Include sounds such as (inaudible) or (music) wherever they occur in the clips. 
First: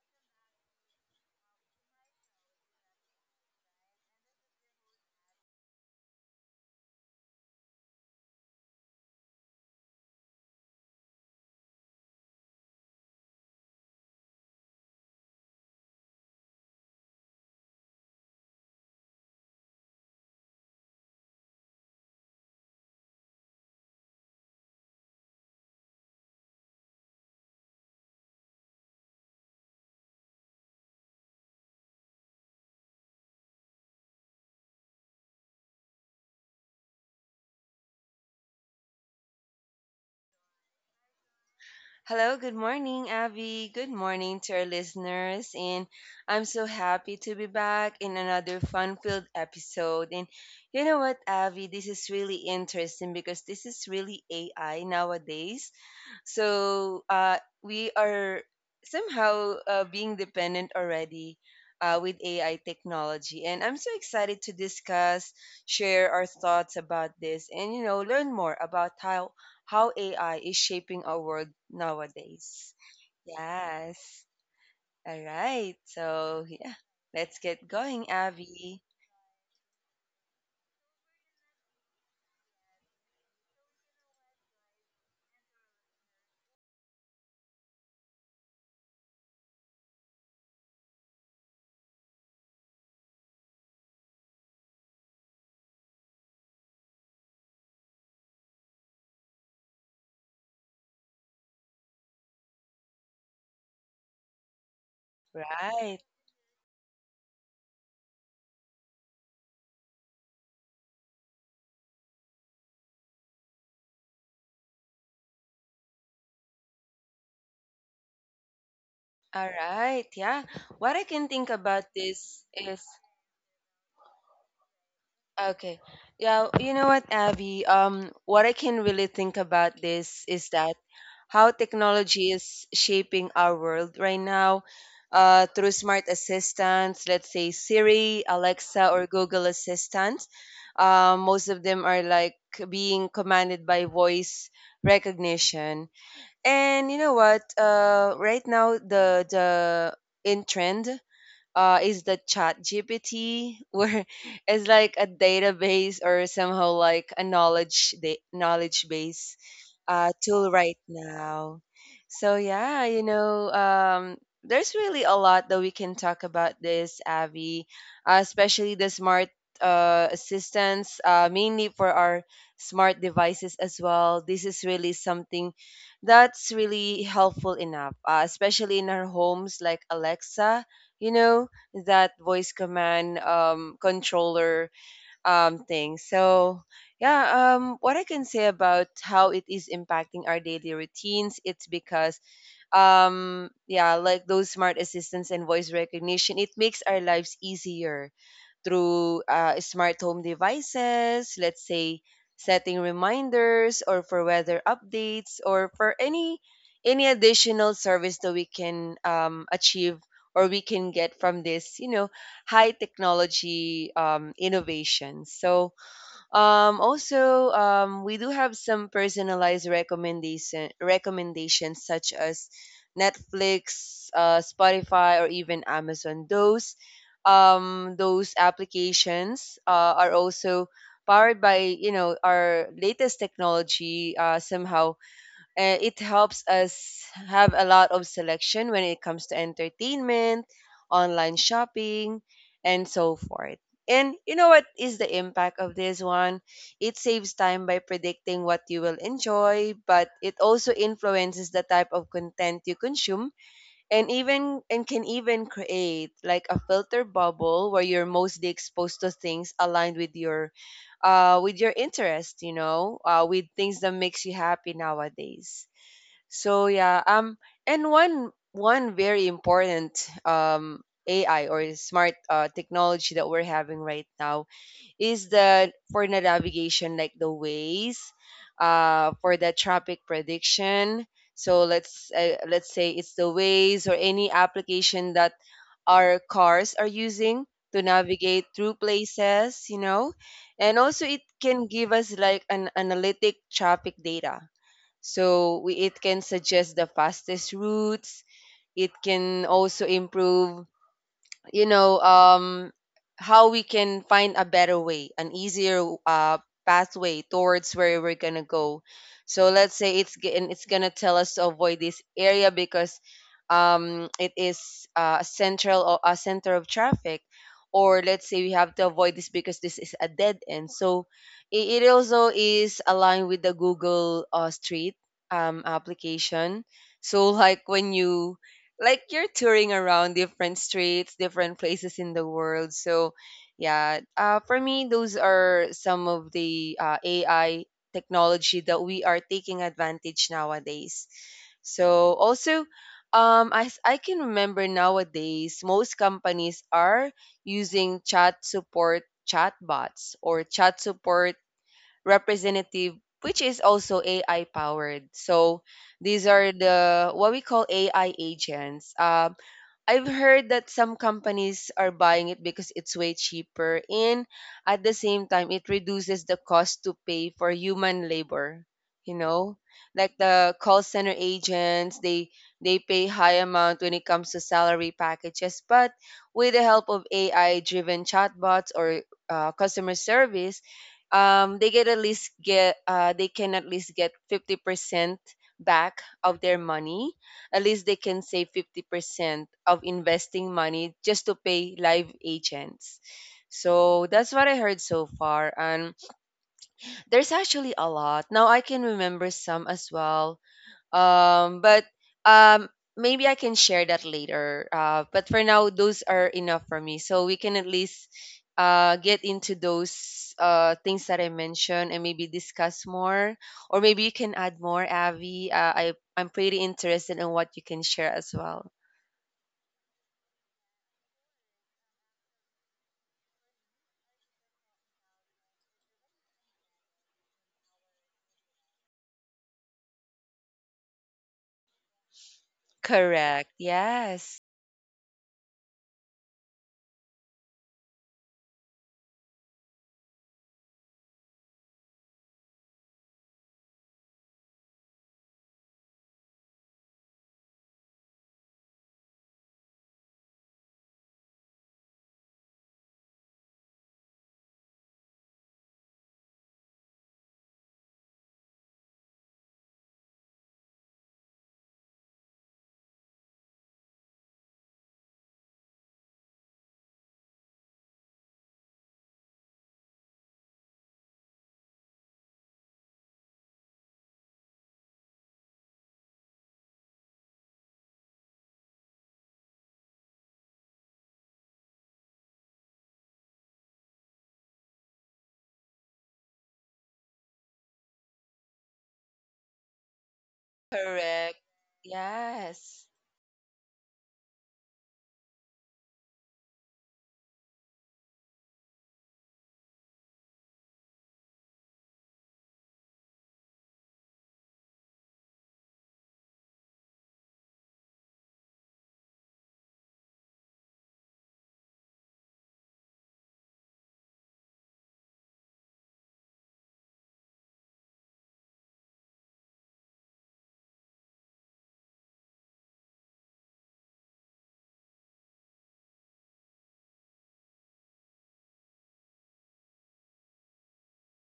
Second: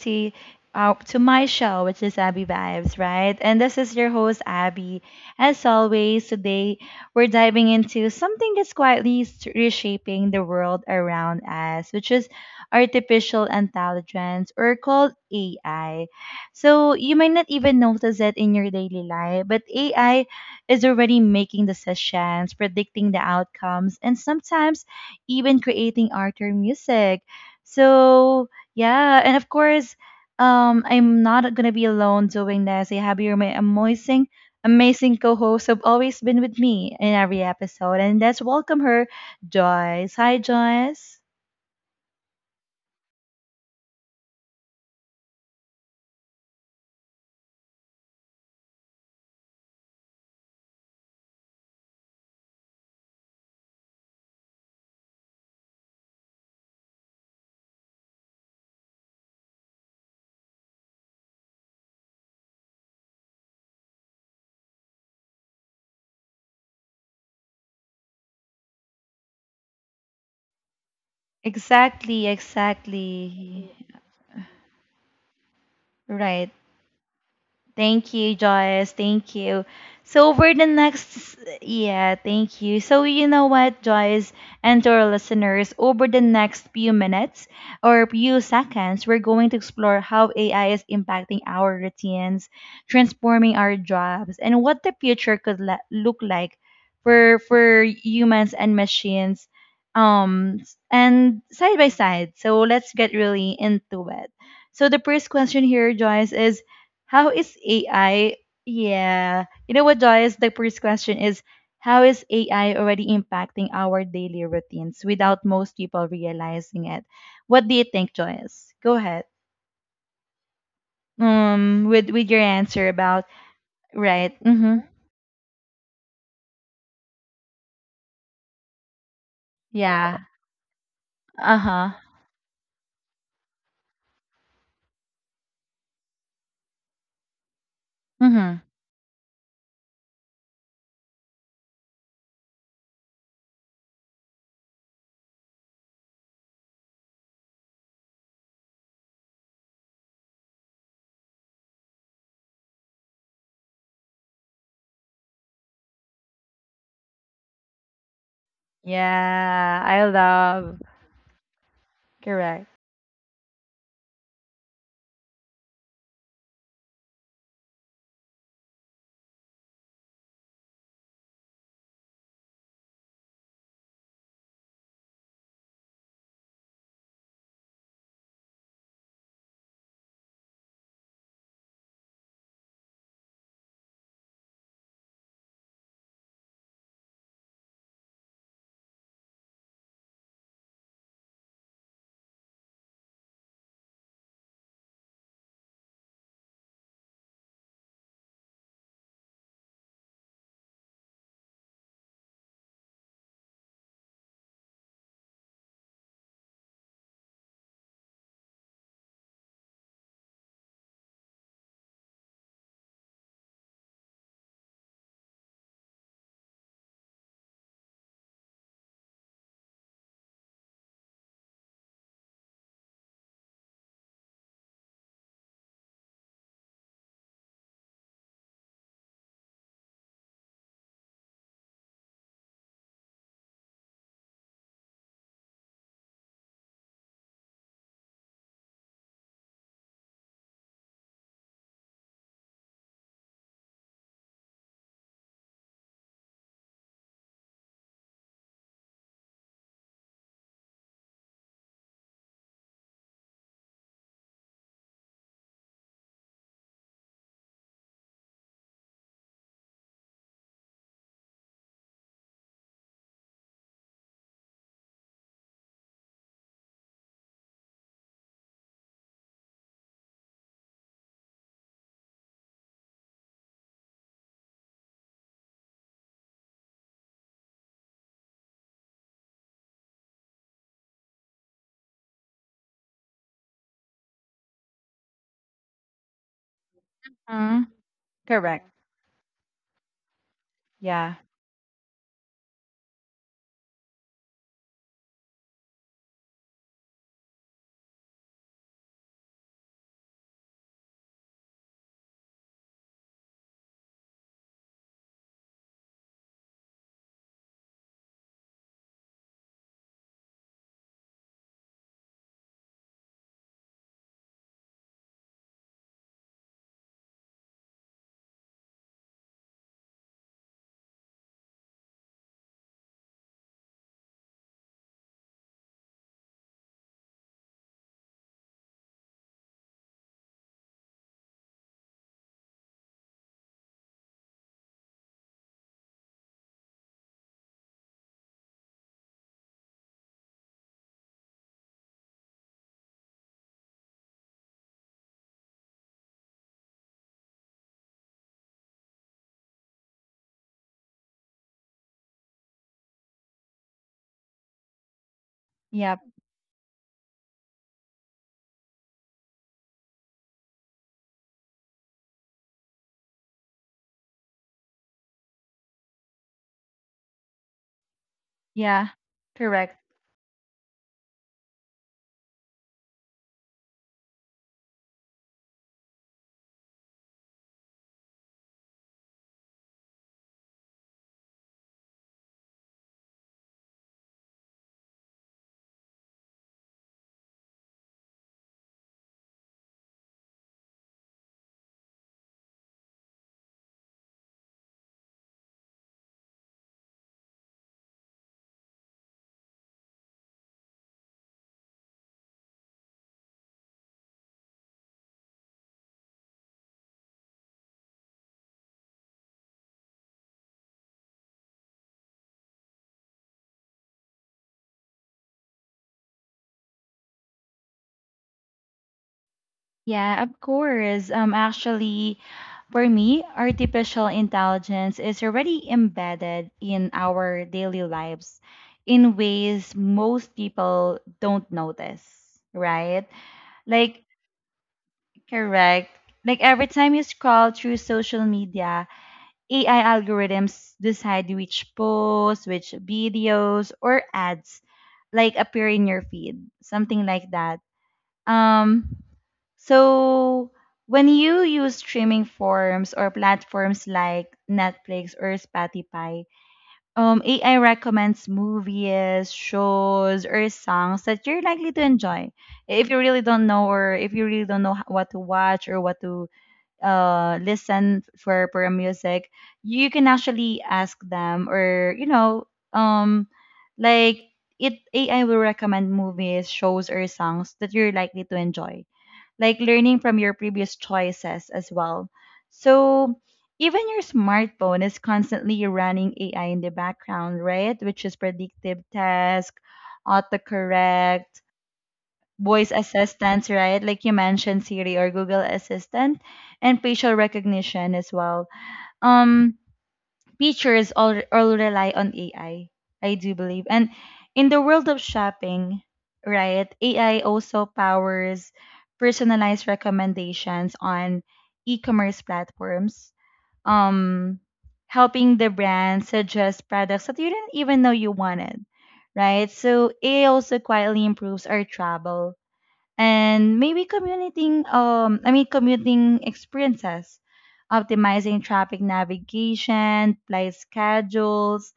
to my show, which is Abby Vibes, right? And this is your host Abby. As always, today we're diving into something that's quietly reshaping the world around us, which is artificial intelligence or called AI. So you might not even notice it in your daily life, but AI is already making decisions, predicting the outcomes, and sometimes even creating art or music. So yeah, and of course, I'm not gonna be alone doing this. I have your amazing co-hosts who've always been with me in every episode, and let's welcome her, Joyce. Hi, Joyce. Hello, good morning, Abby. Good morning to our listeners. And I'm so happy to be back in another fun filled episode. And you know what, Abby? This is really interesting because this is really AI nowadays. so uh, we are somehow being dependent already with AI technology. And I'm so excited to discuss, share our thoughts about this, and you know, learn more about how AI is shaping our Exactly, world nowadays. exactly. Yes. All Right. right. So yeah, Thank you, let's get Joyce. going, Thank you. Abby. So for the next, yeah, thank you. So you know what, Joyce, and to our listeners, over the next few minutes or few seconds, we're going to explore how AI is impacting our routines, transforming our jobs, and what the future could look like for humans and machines, um, and side by side. So let's get really into it. So the first question here, Joyce, is how is AI? Right. Yeah. You know what, Joyce? The first question is, how is AI already impacting our daily routines without most people realizing it? What do you think, Joyce? Go ahead. With All your answer right. about Yeah. What I can right. think Mm-hmm. about this is okay. Yeah, you know Yeah. what, Abby? What I Uh-huh. can really think about this is that how technology is shaping our world right now, Mm-hmm. Through smart assistants, let's say Siri, Alexa, or Google Assistant. Most of them are like being commanded by voice recognition. And you know what? Right now the in trend is the chat GPT (laughs) where it's like a database or somehow like Yeah. a I love. Knowledge base Correct. tool right now. So yeah, you know, there's really a lot that we can talk about this, Avi, especially the smart assistants, mainly for our smart devices as well. This is really something that's really helpful enough, especially in our homes like Alexa. You know, that voice command controller thing. So, yeah, what I can say about how it is impacting our daily routines, it's because, yeah, like those smart assistants and voice recognition, it makes our lives easier through smart home devices, let's say setting reminders or for weather updates or for any additional service that we can achieve or we can get from this, you know, high technology innovation. So also, we do have some personalized recommendations such as Netflix, Spotify, or even Amazon. Those applications are also powered by, you know, our latest technology. Somehow, and it helps us have a lot of selection when it comes to entertainment, online shopping, and so forth. And you know what is the impact of this one? It saves time by predicting what you will enjoy, but it also influences the type of content you consume and even and can even create like a filter bubble where you're mostly exposed to things aligned with your interest, you know, with things that makes you happy nowadays. So yeah, and one very important AI or smart technology that we're having right now is the for the navigation, like the ways, for the traffic prediction. So let's say it's the ways or any application that our cars are Mm-hmm. using to Correct. navigate through places, you know, and Yeah. also it can give us like an analytic traffic data so it can suggest the fastest routes. It can also improve, you know, how we can find a better way, an easier pathway towards where we're gonna go. So let's say it's g- and it's gonna tell us to avoid this area because it is a central or a center of traffic, or let's say we have to avoid this because this is a dead end. So it also is aligned with the Google Street application. So (laughs) like you're touring around different streets, different places in the world. So, yeah, for me, those are some of the AI technology that we are taking advantage nowadays. So, also, as I can remember nowadays, most companies are using chatbots or chat support representative, which is also AI powered. So Yep. these are the what we call AI agents. I've heard that some companies are buying it because it's way cheaper and at the same time it reduces the cost to pay for human Yeah. labor, you Correct. know? Like the call center agents, they pay high amount when it comes to salary packages, but with the help of AI driven chatbots or customer service, they get at least get they can at least get 50% back of their money. At least they can save 50% of investing money just to pay live agents. So that's what I heard so far. And there's actually a lot. Now I can remember some as well, but um, maybe I can share that later. But for now, those are enough for me. So we can at least get into those things that I mentioned and maybe discuss more. Or maybe you can add more, Avi. I'm pretty interested in what you can share as well. Yeah, of course. For me, artificial intelligence is already embedded in our daily lives in ways most people don't notice, right? Correct. Like, Yes. correct. Like, every time you scroll through social media, AI algorithms decide which posts, which videos, or ads like appear in your feed, something like that. um, so when you use streaming forms or platforms like Netflix or Spotify, AI recommends movies, shows, or songs that you're likely to enjoy. If you really don't know, or if you really don't know what to watch or what to listen for music, you can actually ask them, or you know, like it AI will recommend movies, shows, or songs that you're likely to enjoy, like learning from your previous choices as well. So even your smartphone is constantly running AI in the background, right? Which is predictive task, autocorrect, Correct. voice Yes. assistants, right? Like you mentioned, Siri or Google Assistant, and facial recognition as well. Um, Pictures all, rely on AI, I do believe. And in the world of shopping, right, AI also powers personalized recommendations on e-commerce platforms, um, helping the brand suggest products that you didn't even know you wanted, right? So AI also quietly improves our travel and maybe commuting commuting experiences, optimizing traffic navigation, flight schedules,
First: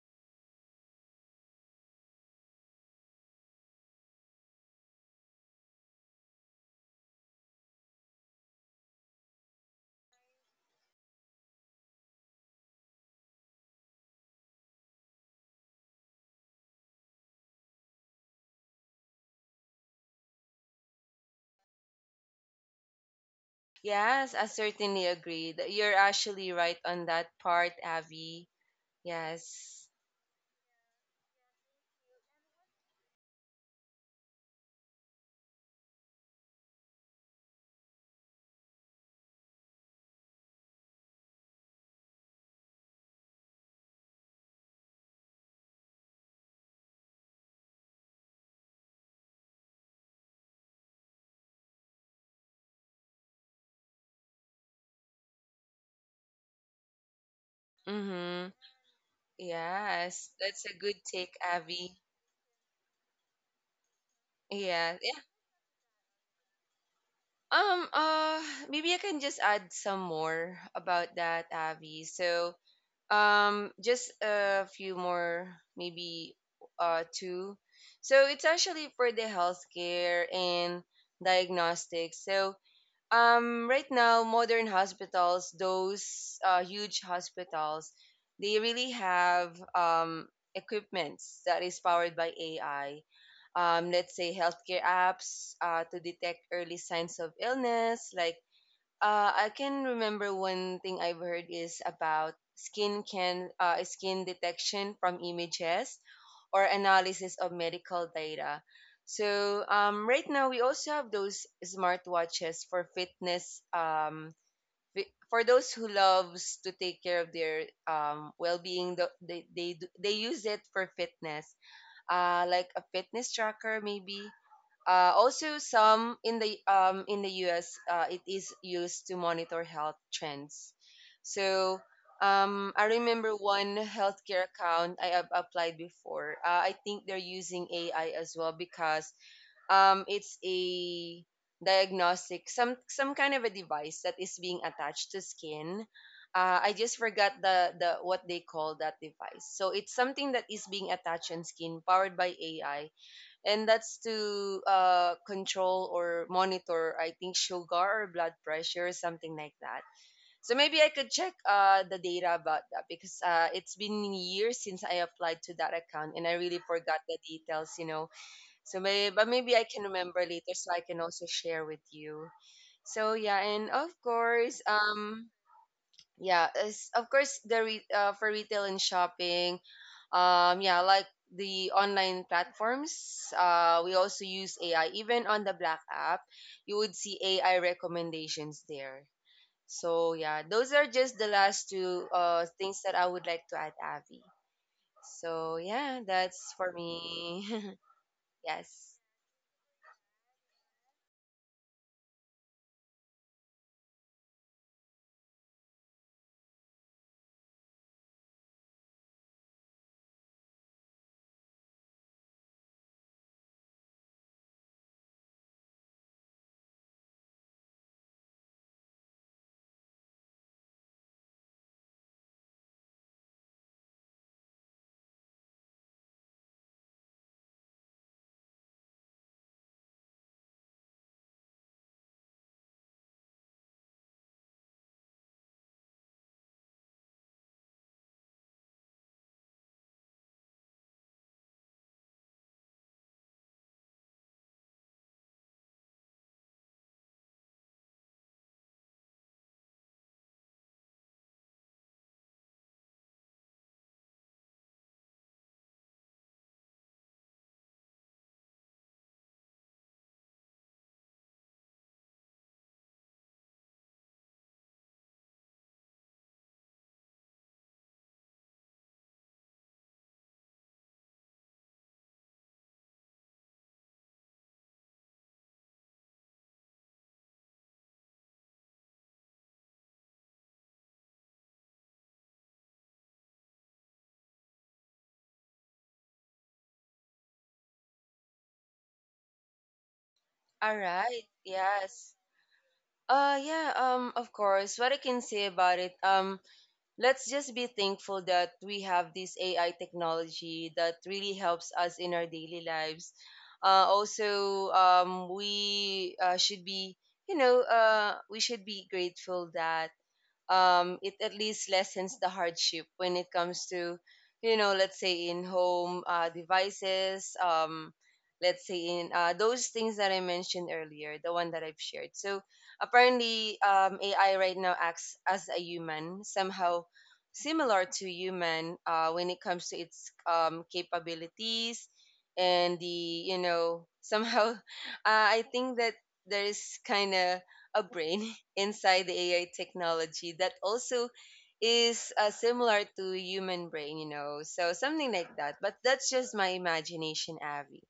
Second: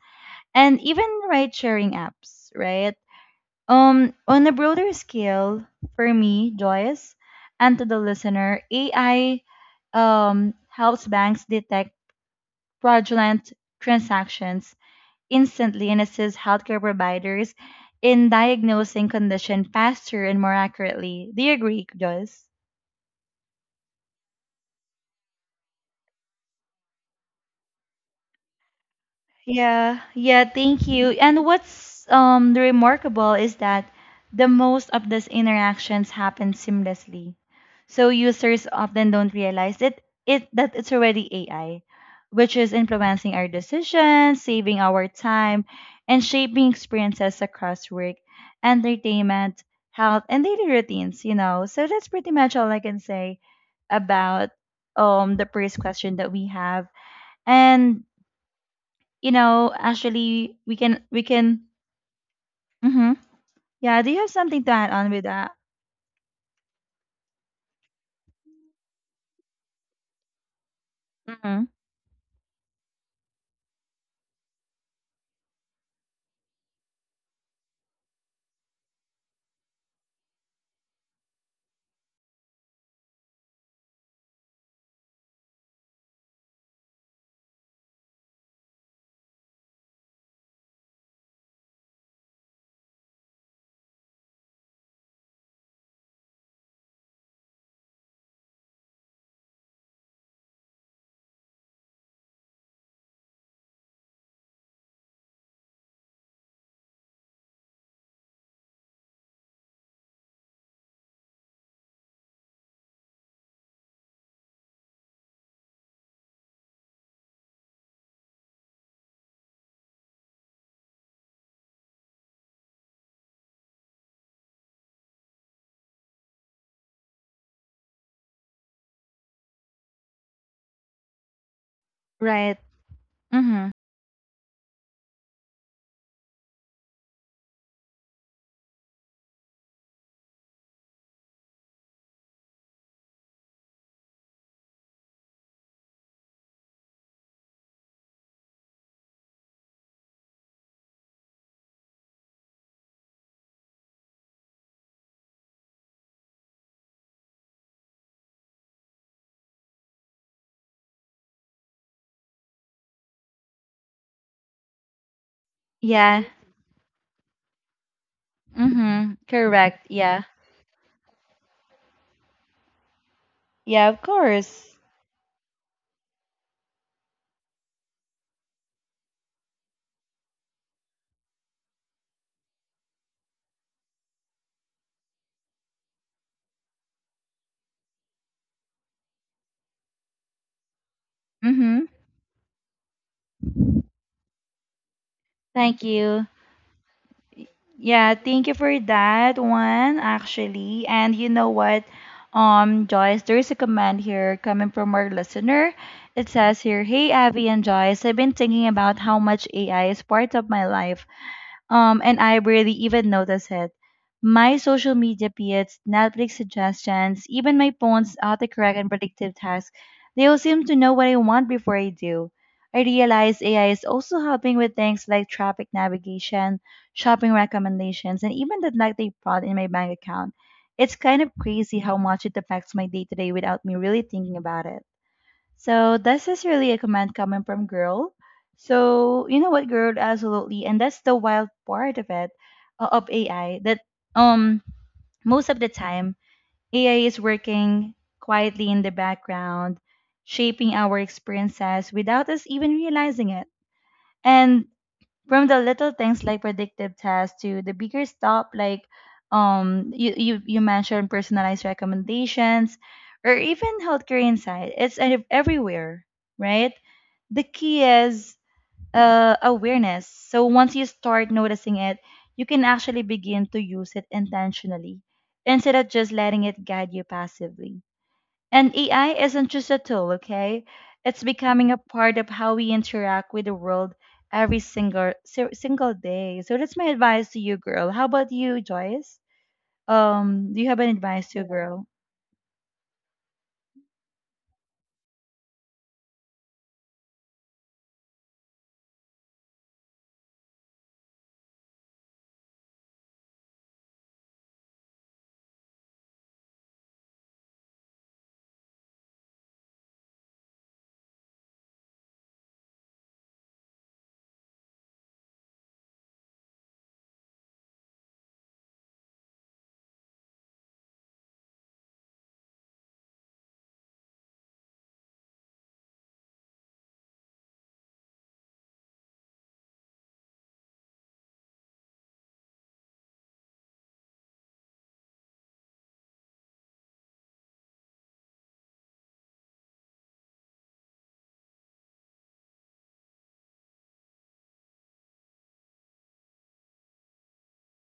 and even ride sharing apps, right? On a broader scale, for me, Joyce, and to the listener, AI helps banks detect fraudulent transactions instantly and assists healthcare providers in diagnosing condition faster and more accurately. Do you agree, Joyce? Yes, I certainly agree. That you're actually right on that part, Avi. Yes. Yeah, yeah, thank you. And what's remarkable is that the most of these interactions happen seamlessly. So users often don't realize it that it's already AI, which is influencing our decisions, saving our time, and shaping experiences across work, entertainment, health, and daily routines, you know. So that's pretty much all I can say about the first question that we have. And Mm-hmm. you know, Yes, actually, that's we a can good we take, can. Avi. Mm-hmm. Yeah. Do you have something to add Yeah, on with yeah. that? Um, uh, Maybe I can just add some more about that, Mm-hmm. Avi. So, just a few more, maybe two. So it's actually for the healthcare and diagnostics. So, right now, modern hospitals, those huge hospitals, they really have equipments that is powered by AI. Let's say healthcare apps to detect early signs of illness. Like I can remember one thing I've heard is about skin detection from images or analysis of medical data. So right now we also have those smartwatches for fitness. For those who loves to take care of their well-being, they use it for fitness. Like a fitness tracker maybe, also, some in the U.S. It is used to monitor health trends. Right. So Mm-hmm. I remember one healthcare account I have applied before. I think they're using AI as well because it's a diagnostic, some kind of a device that is being attached to skin. I just forgot the what they call that device. So it's something that is being attached on skin, powered by AI, and that's to control or monitor, I think, sugar or blood pressure or something like that. So maybe I could check the data about that because it's been years Yeah. since I applied to that account and I really forgot the details, Mm-hmm. you know. Correct. Yeah. Maybe I can remember later so I can also share with you. Yeah. Of So yeah, course. and of course, the for retail and shopping, yeah, like the online platforms. We also use AI. Even on the black app you would see AI recommendations there. So yeah, Mm-hmm. those are just the last two things that I would like to add, Avi. Thank you. So yeah, that's for Yeah, thank you me. for that (laughs) one Yes, actually. And you know what? Joyce, there is a comment here coming from our listener. It says here, hey Abby and Joyce, I've been thinking about how much AI is part of my life. And I barely even notice it. My social media feeds, Netflix suggestions, even my phone's autocorrect and predictive tasks, they all seem to know what I want before I do. I realize AI is also helping with things like traffic navigation, shopping recommendations, and even the likely fraud in my bank account. It's kind of crazy how much it affects my day to day without me really thinking about it. So this is really a comment coming from girl. So you know what, girl, absolutely, and that's the wild part of it, of AI. That um most of the time AI is working quietly in the background, shaping our experiences without us even realizing it. And from the little things like predictive tests to the bigger stuff like you mentioned personalized recommendations or even healthcare insight, it's everywhere, right? The key is awareness. So once you start noticing it, you can actually begin to use it intentionally instead of just letting it guide you passively. And AI isn't just a tool, okay? It's becoming a part of how we interact with the world every single single day. So that's my advice to you, girl. How about you, Joyce? Do you have an all advice to a right, girl? yes. Yeah of course, what I can say about it, let's just be thankful that we have this AI technology that really helps us in our daily lives. Also, we should be, you know, we should be grateful that it at least lessens the hardship when it comes to, you know, let's say in home devices, let's say in those things that I mentioned earlier, the one that I've shared. So apparently, AI right now acts as a human, somehow similar to human when it comes to its capabilities. And the, you know, somehow (laughs) I think that there is kind of a brain (laughs) inside the AI technology that also is similar to human brain, you know. So something like that. But that's just my imagination, Avi.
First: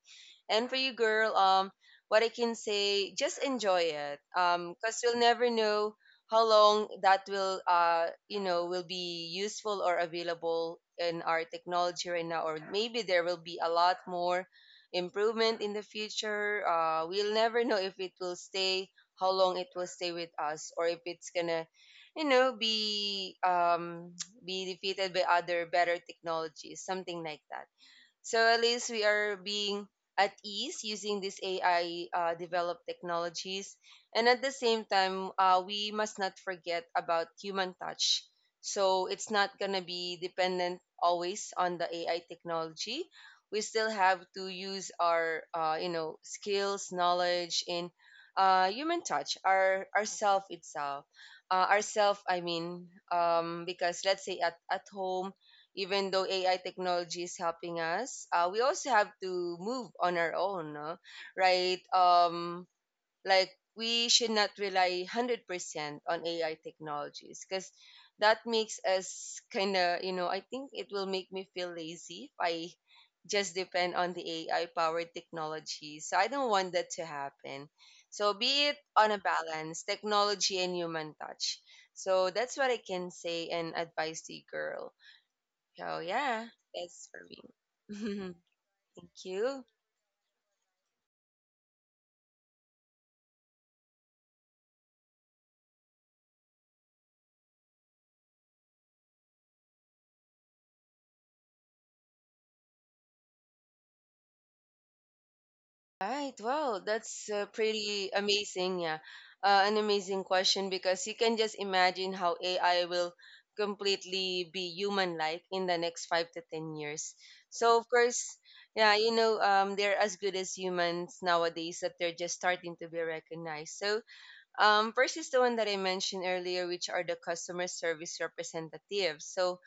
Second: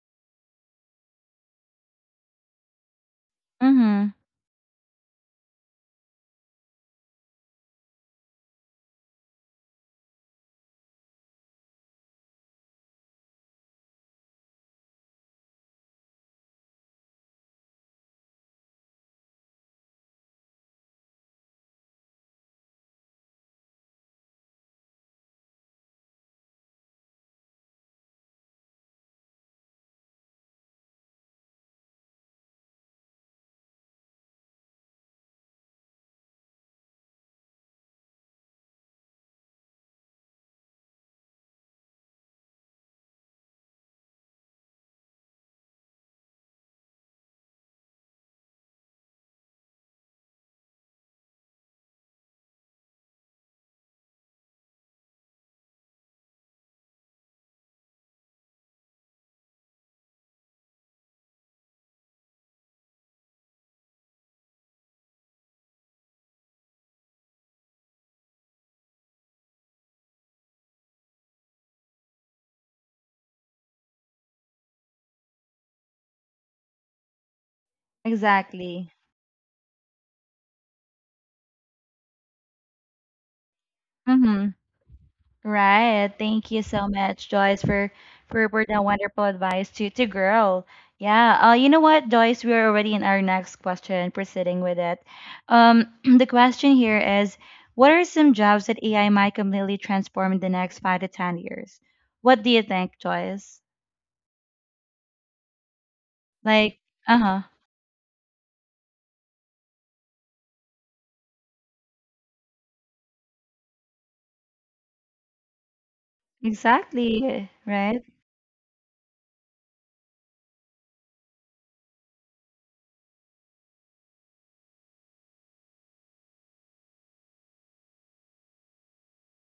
And for you, girl, what I can say, just enjoy Mm-hmm. it. Cause you'll never know how long that will, you know, will be useful or available in our technology right now, or maybe there will be a lot more improvement in the future. We'll never know if it will stay, how long it will stay with us, or if it's gonna, you know, be (tsk) be defeated by other better technologies, something like that. So at least we are being at ease using these AI developed technologies. And at the same time, we must not forget about human touch. So it's not going to be dependent always on the AI technology. We still have to use our, you know, skills, knowledge, and human touch, ourself. I mean, because let's say at home, even though AI technology is helping us, we also have to move on our own, no? Right? Like, we should not rely 100% on AI technologies because that makes us kind of, you know, I think it will make me feel lazy if I just depend on the AI powered technology. So I don't want that to happen. So be it Exactly. on a balance, technology and human touch. So that's what I can say and advise the Mm-hmm. girl. So Right. yeah, Thank you so that's for much, me. Joyce, for (laughs) for that Thank wonderful you. advice to girl. Yeah. You know what, Joyce, we're already in our next question, proceeding with it. (clears throat) The question here is, what are some jobs that AI might completely transform in the next 5 to 10 years? What do you think, Joyce? Right. Wow, Like, that's uh-huh. pretty amazing. Yeah, an amazing question because you can just imagine how AI will completely be human-like in the next 5 to 10 years. Exactly. So of Right? course, yeah, they're as good as humans nowadays that they're just starting to be recognized. First is the one that I mentioned earlier, which are the customer service representatives.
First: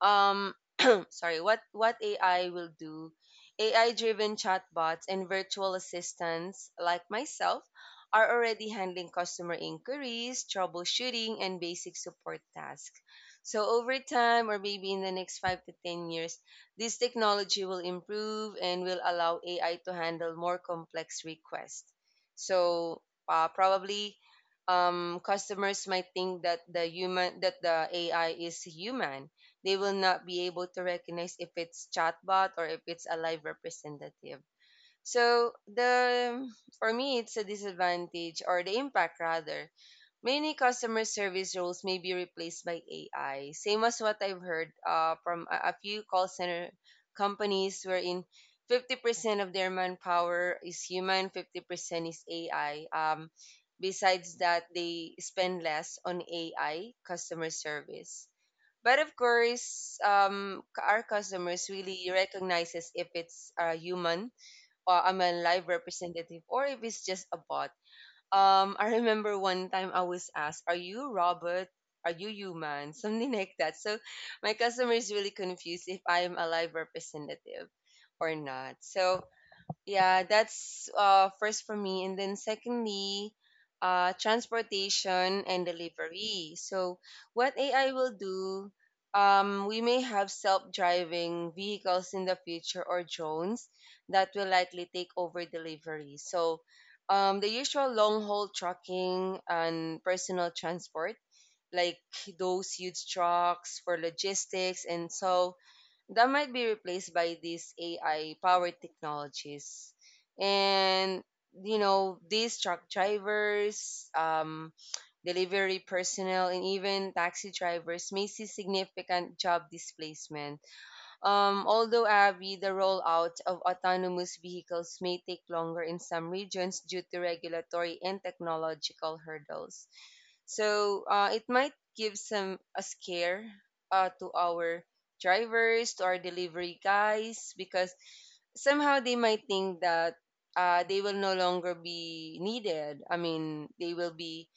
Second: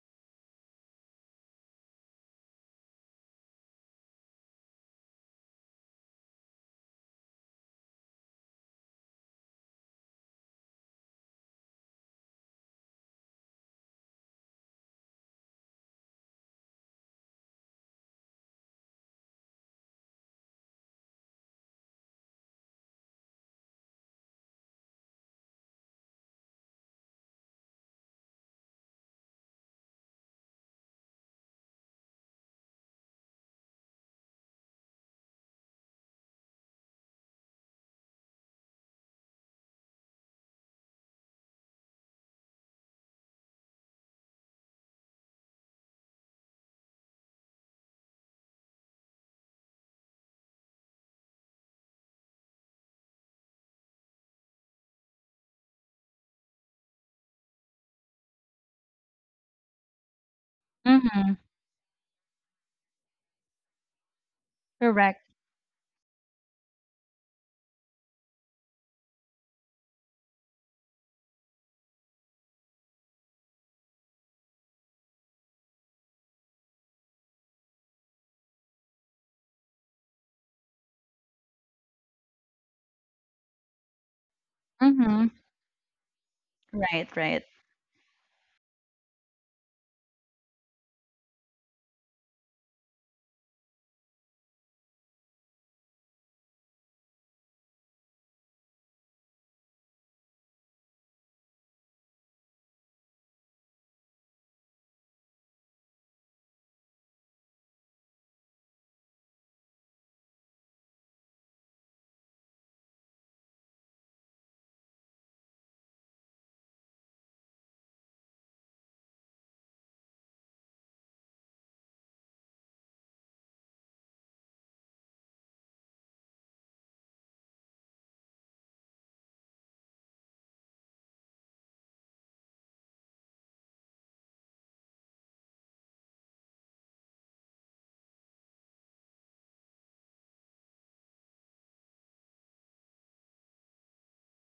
um (clears throat) Sorry, what AI will do. AI-driven chatbots and virtual assistants like myself are already handling customer inquiries, troubleshooting, and basic support tasks. So over time, or maybe in the next 5 to 10 years, this technology will improve and will allow AI to handle more complex requests. So probably customers might think that the AI is human, they will not be able to recognize if it's chatbot or if it's a live representative. So the for me it's a disadvantage, or the impact rather. Many customer service roles may be replaced by AI. Same as what I've heard from a few call center companies wherein 50% of their manpower is human, 50% is AI. Besides that, they spend less on AI customer service. But of course, our Mm-hmm. customers really recognizes if it's a human or I'm a Correct. live representative, or if it's just a bot. I remember one time I was asked, "Are you Robert? Are you human?" (laughs) Something like that. So my customer is really confused if I'm a live representative or not. So yeah, that's first for me. And then secondly, transportation Mm-hmm. and delivery. So Right, what right, AI will do, we may have self-driving vehicles in the future, or drones that will likely take over delivery. So the usual long-haul trucking and personal transport, like those huge trucks for logistics, and so that might be replaced by these AI powered technologies. And you know, these truck drivers, delivery personnel, and even taxi drivers may see significant job displacement, although, Avi, the rollout of autonomous vehicles may take longer in some regions due to regulatory and technological hurdles. So it might give some a scare to our drivers, to our delivery guys, because somehow they might think that they will no longer be needed. I mean, they will be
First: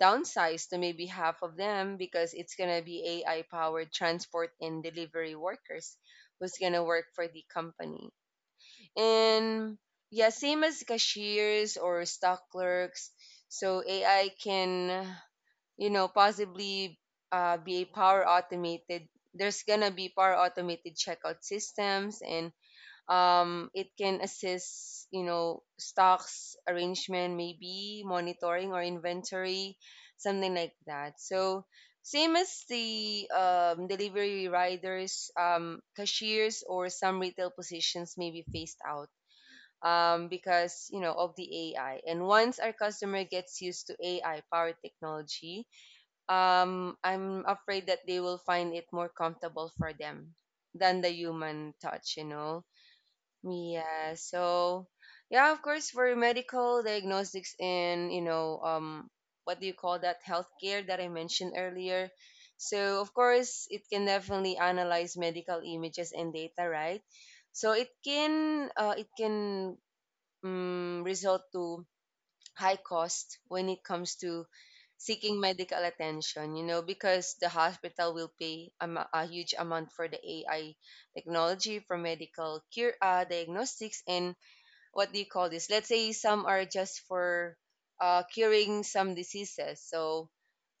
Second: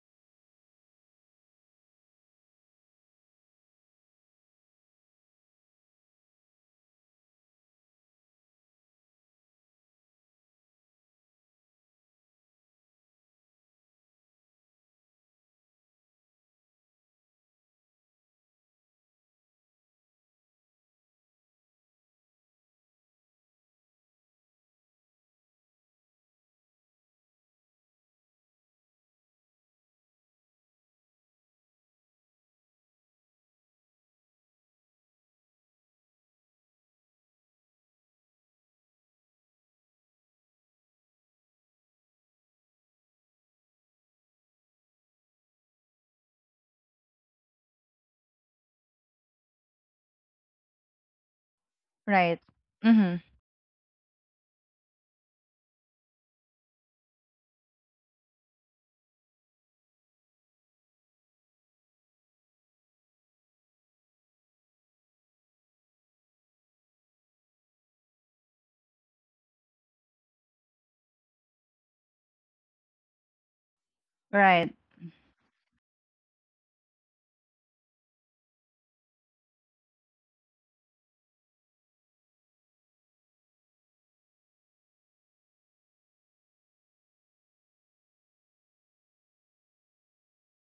downsized to maybe half of them, because it's going to be AI powered transport and delivery workers who's gonna work for the company. And yeah, same as cashiers or stock clerks. So AI can, you know, possibly be a power automated. There's gonna be power automated checkout systems, and it can assist, you know, stocks arrangement, maybe monitoring or inventory, something like that. So same as the delivery riders, cashiers, or some retail positions may be phased out, because you know of the AI, and once our customer gets used to AI powered technology, I'm afraid that they will find it more comfortable for them than the human touch, you right. know. Mm-hmm. Yeah, so yeah, of course, for medical diagnostics and what do you call that, healthcare that I mentioned earlier? So of course, it can definitely analyze medical images and data, right? So it can result to high cost when it comes to Right, seeking medical attention, you know, because the hospital will pay a huge amount for the AI technology for medical cure, diagnostics, and what do you call this? Let's say some are just for curing some diseases. So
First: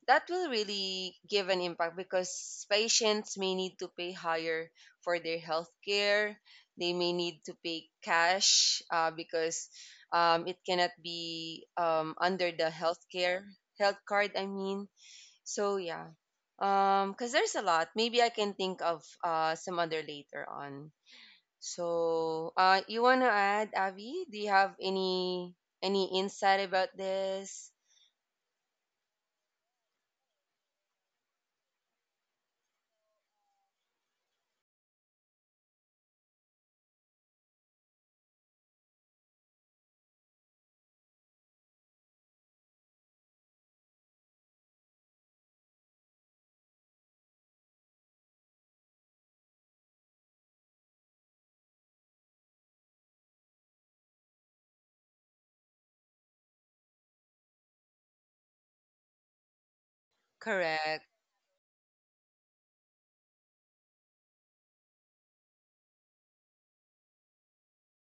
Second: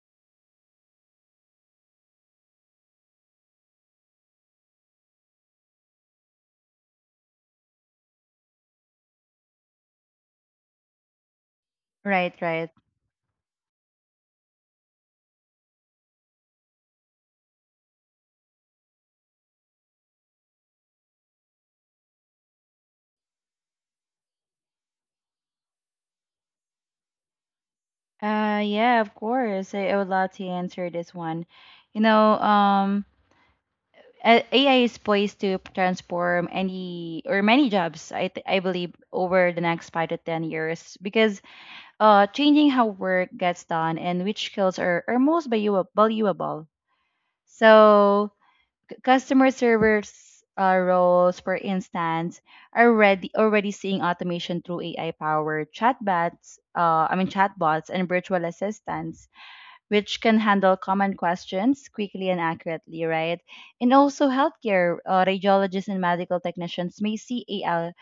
that will really give an impact because patients may need to pay higher for their health care. They may need to pay cash, because it cannot be, right, under the right. healthcare, health card, I mean. So, yeah, because there's a lot. Maybe I can think of some other later on. So, you want to add, Avi? Do you have any insight about this? Yeah, of course. I would love to answer this one. You know, AI is poised to transform any or many jobs. I believe over the next 5 to 10 years because changing how work gets done and which skills are most valuable. So, customer service roles, for instance, are already seeing automation through AI powered chatbots. I mean chatbots and virtual assistants which can handle Correct. common questions quickly and accurately, right? And also, healthcare radiologists and medical technicians may see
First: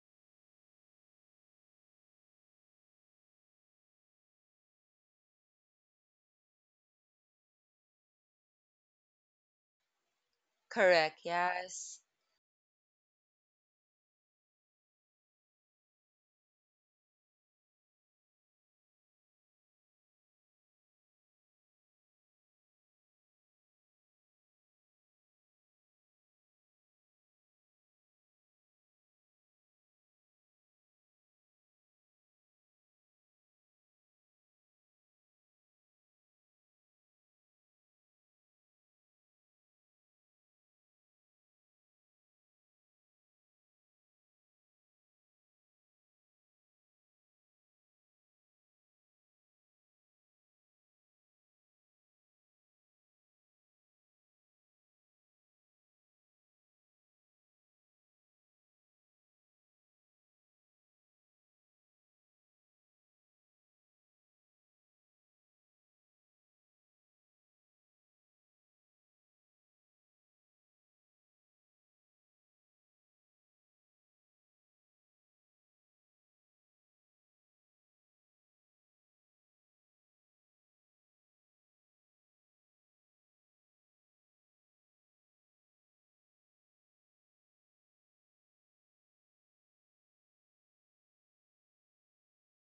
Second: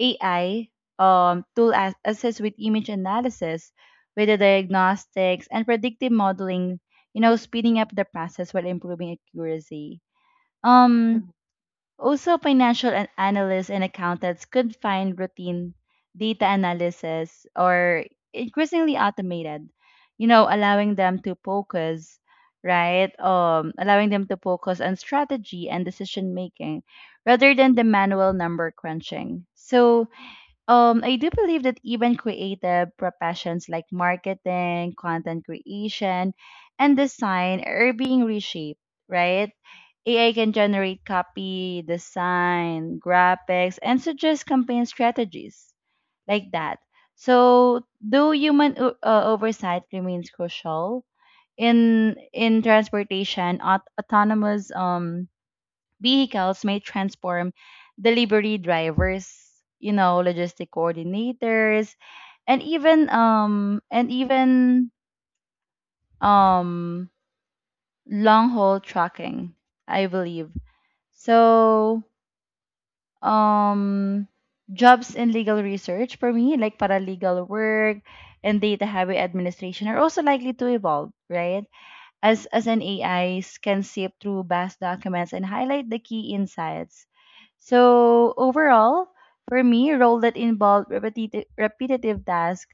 AI tool assist with image analysis, with the diagnostics and predictive modeling, you know, speeding up the process while improving accuracy. Correct. Um, Yes. Also, financial analysts and accountants could find routine data analysis or increasingly automated, you know, allowing them to focus, right? Allowing them to focus on strategy and decision making rather than the manual number crunching. So, I do believe that even creative professions like marketing, content creation, and design are being reshaped, right? AI can generate copy, design, graphics, and suggest campaign strategies like that. So, though human oversight remains crucial in transportation, autonomous vehicles may transform delivery drivers, you know, logistic coordinators, and even um long haul trucking, I believe. So um jobs in legal research for me, like paralegal work and data heavy administration are also likely to evolve, right? As an AI, can sift through vast documents and highlight the key insights. So overall, for me, role that involved repetitive task,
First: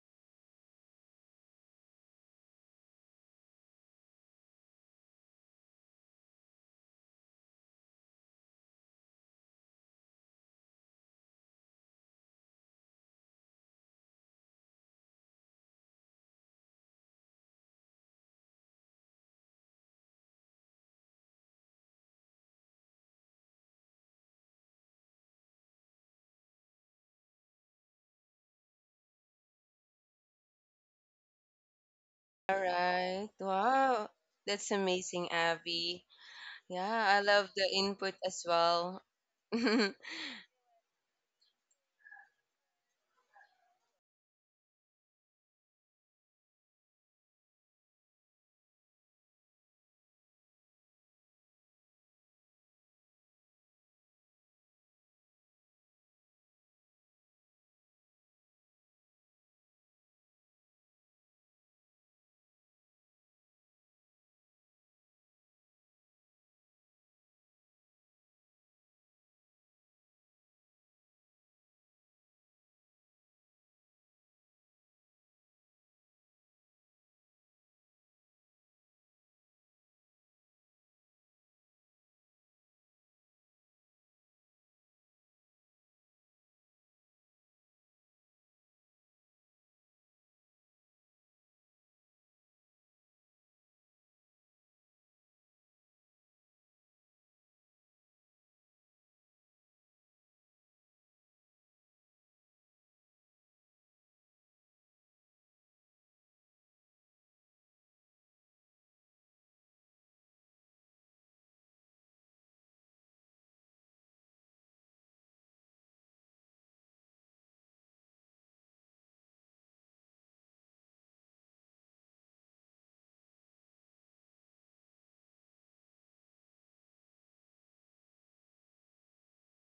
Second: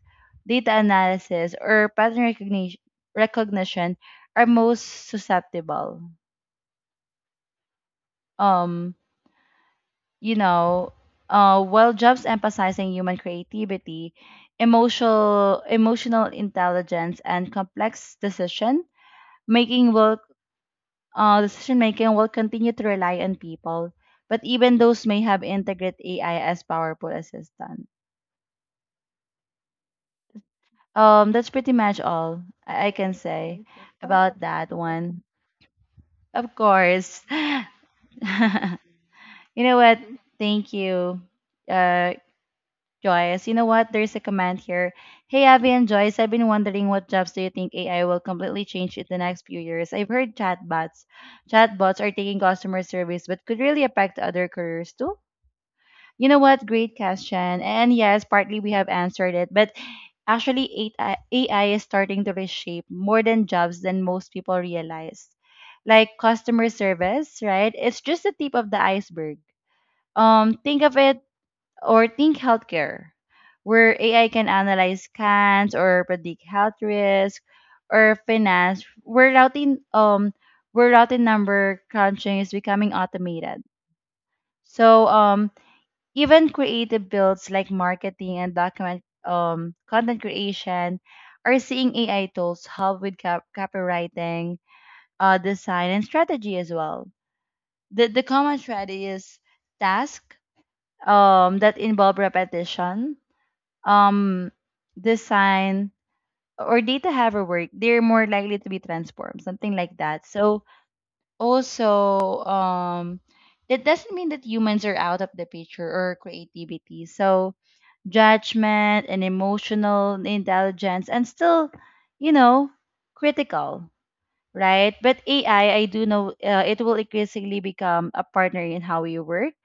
data analysis, or pattern recognition are most susceptible. Um, you know, while jobs emphasizing human creativity, emotional intelligence, and complex making will decision making will continue to rely on people, but even those may have integrate AI as powerful assistant. That's pretty much all All I can right. say Wow. about That's that one. amazing, Abby. Of Yeah, I course. love the input as well. (laughs) (laughs) you know what? Thank you, uh, Joyce. You know what? There's a comment here. Hey, Abby and Joyce, I've been wondering what jobs do you think AI will completely change in the next few years? I've heard Chatbots are taking customer service, but could really affect other careers too. You know what? Great question. And yes, partly we have answered it, but actually AI is starting to reshape more than jobs than most people realize. Like customer service, right? It's just the tip of the iceberg. Think of it or think healthcare, where AI can analyze scans or predict health risk, or finance, where routing number crunching is becoming automated. So even creative fields like marketing and document content creation are seeing AI tools help with copywriting, design, and strategy as well. The common thread is tasks that involve repetition, um, design, or data heavy work. They're more likely to be transformed, something like that. So, also, that doesn't mean that humans are out of the picture or creativity. So, judgment and emotional intelligence and still, you know critical, right? But AI, I do know it will increasingly become a partner in how we work,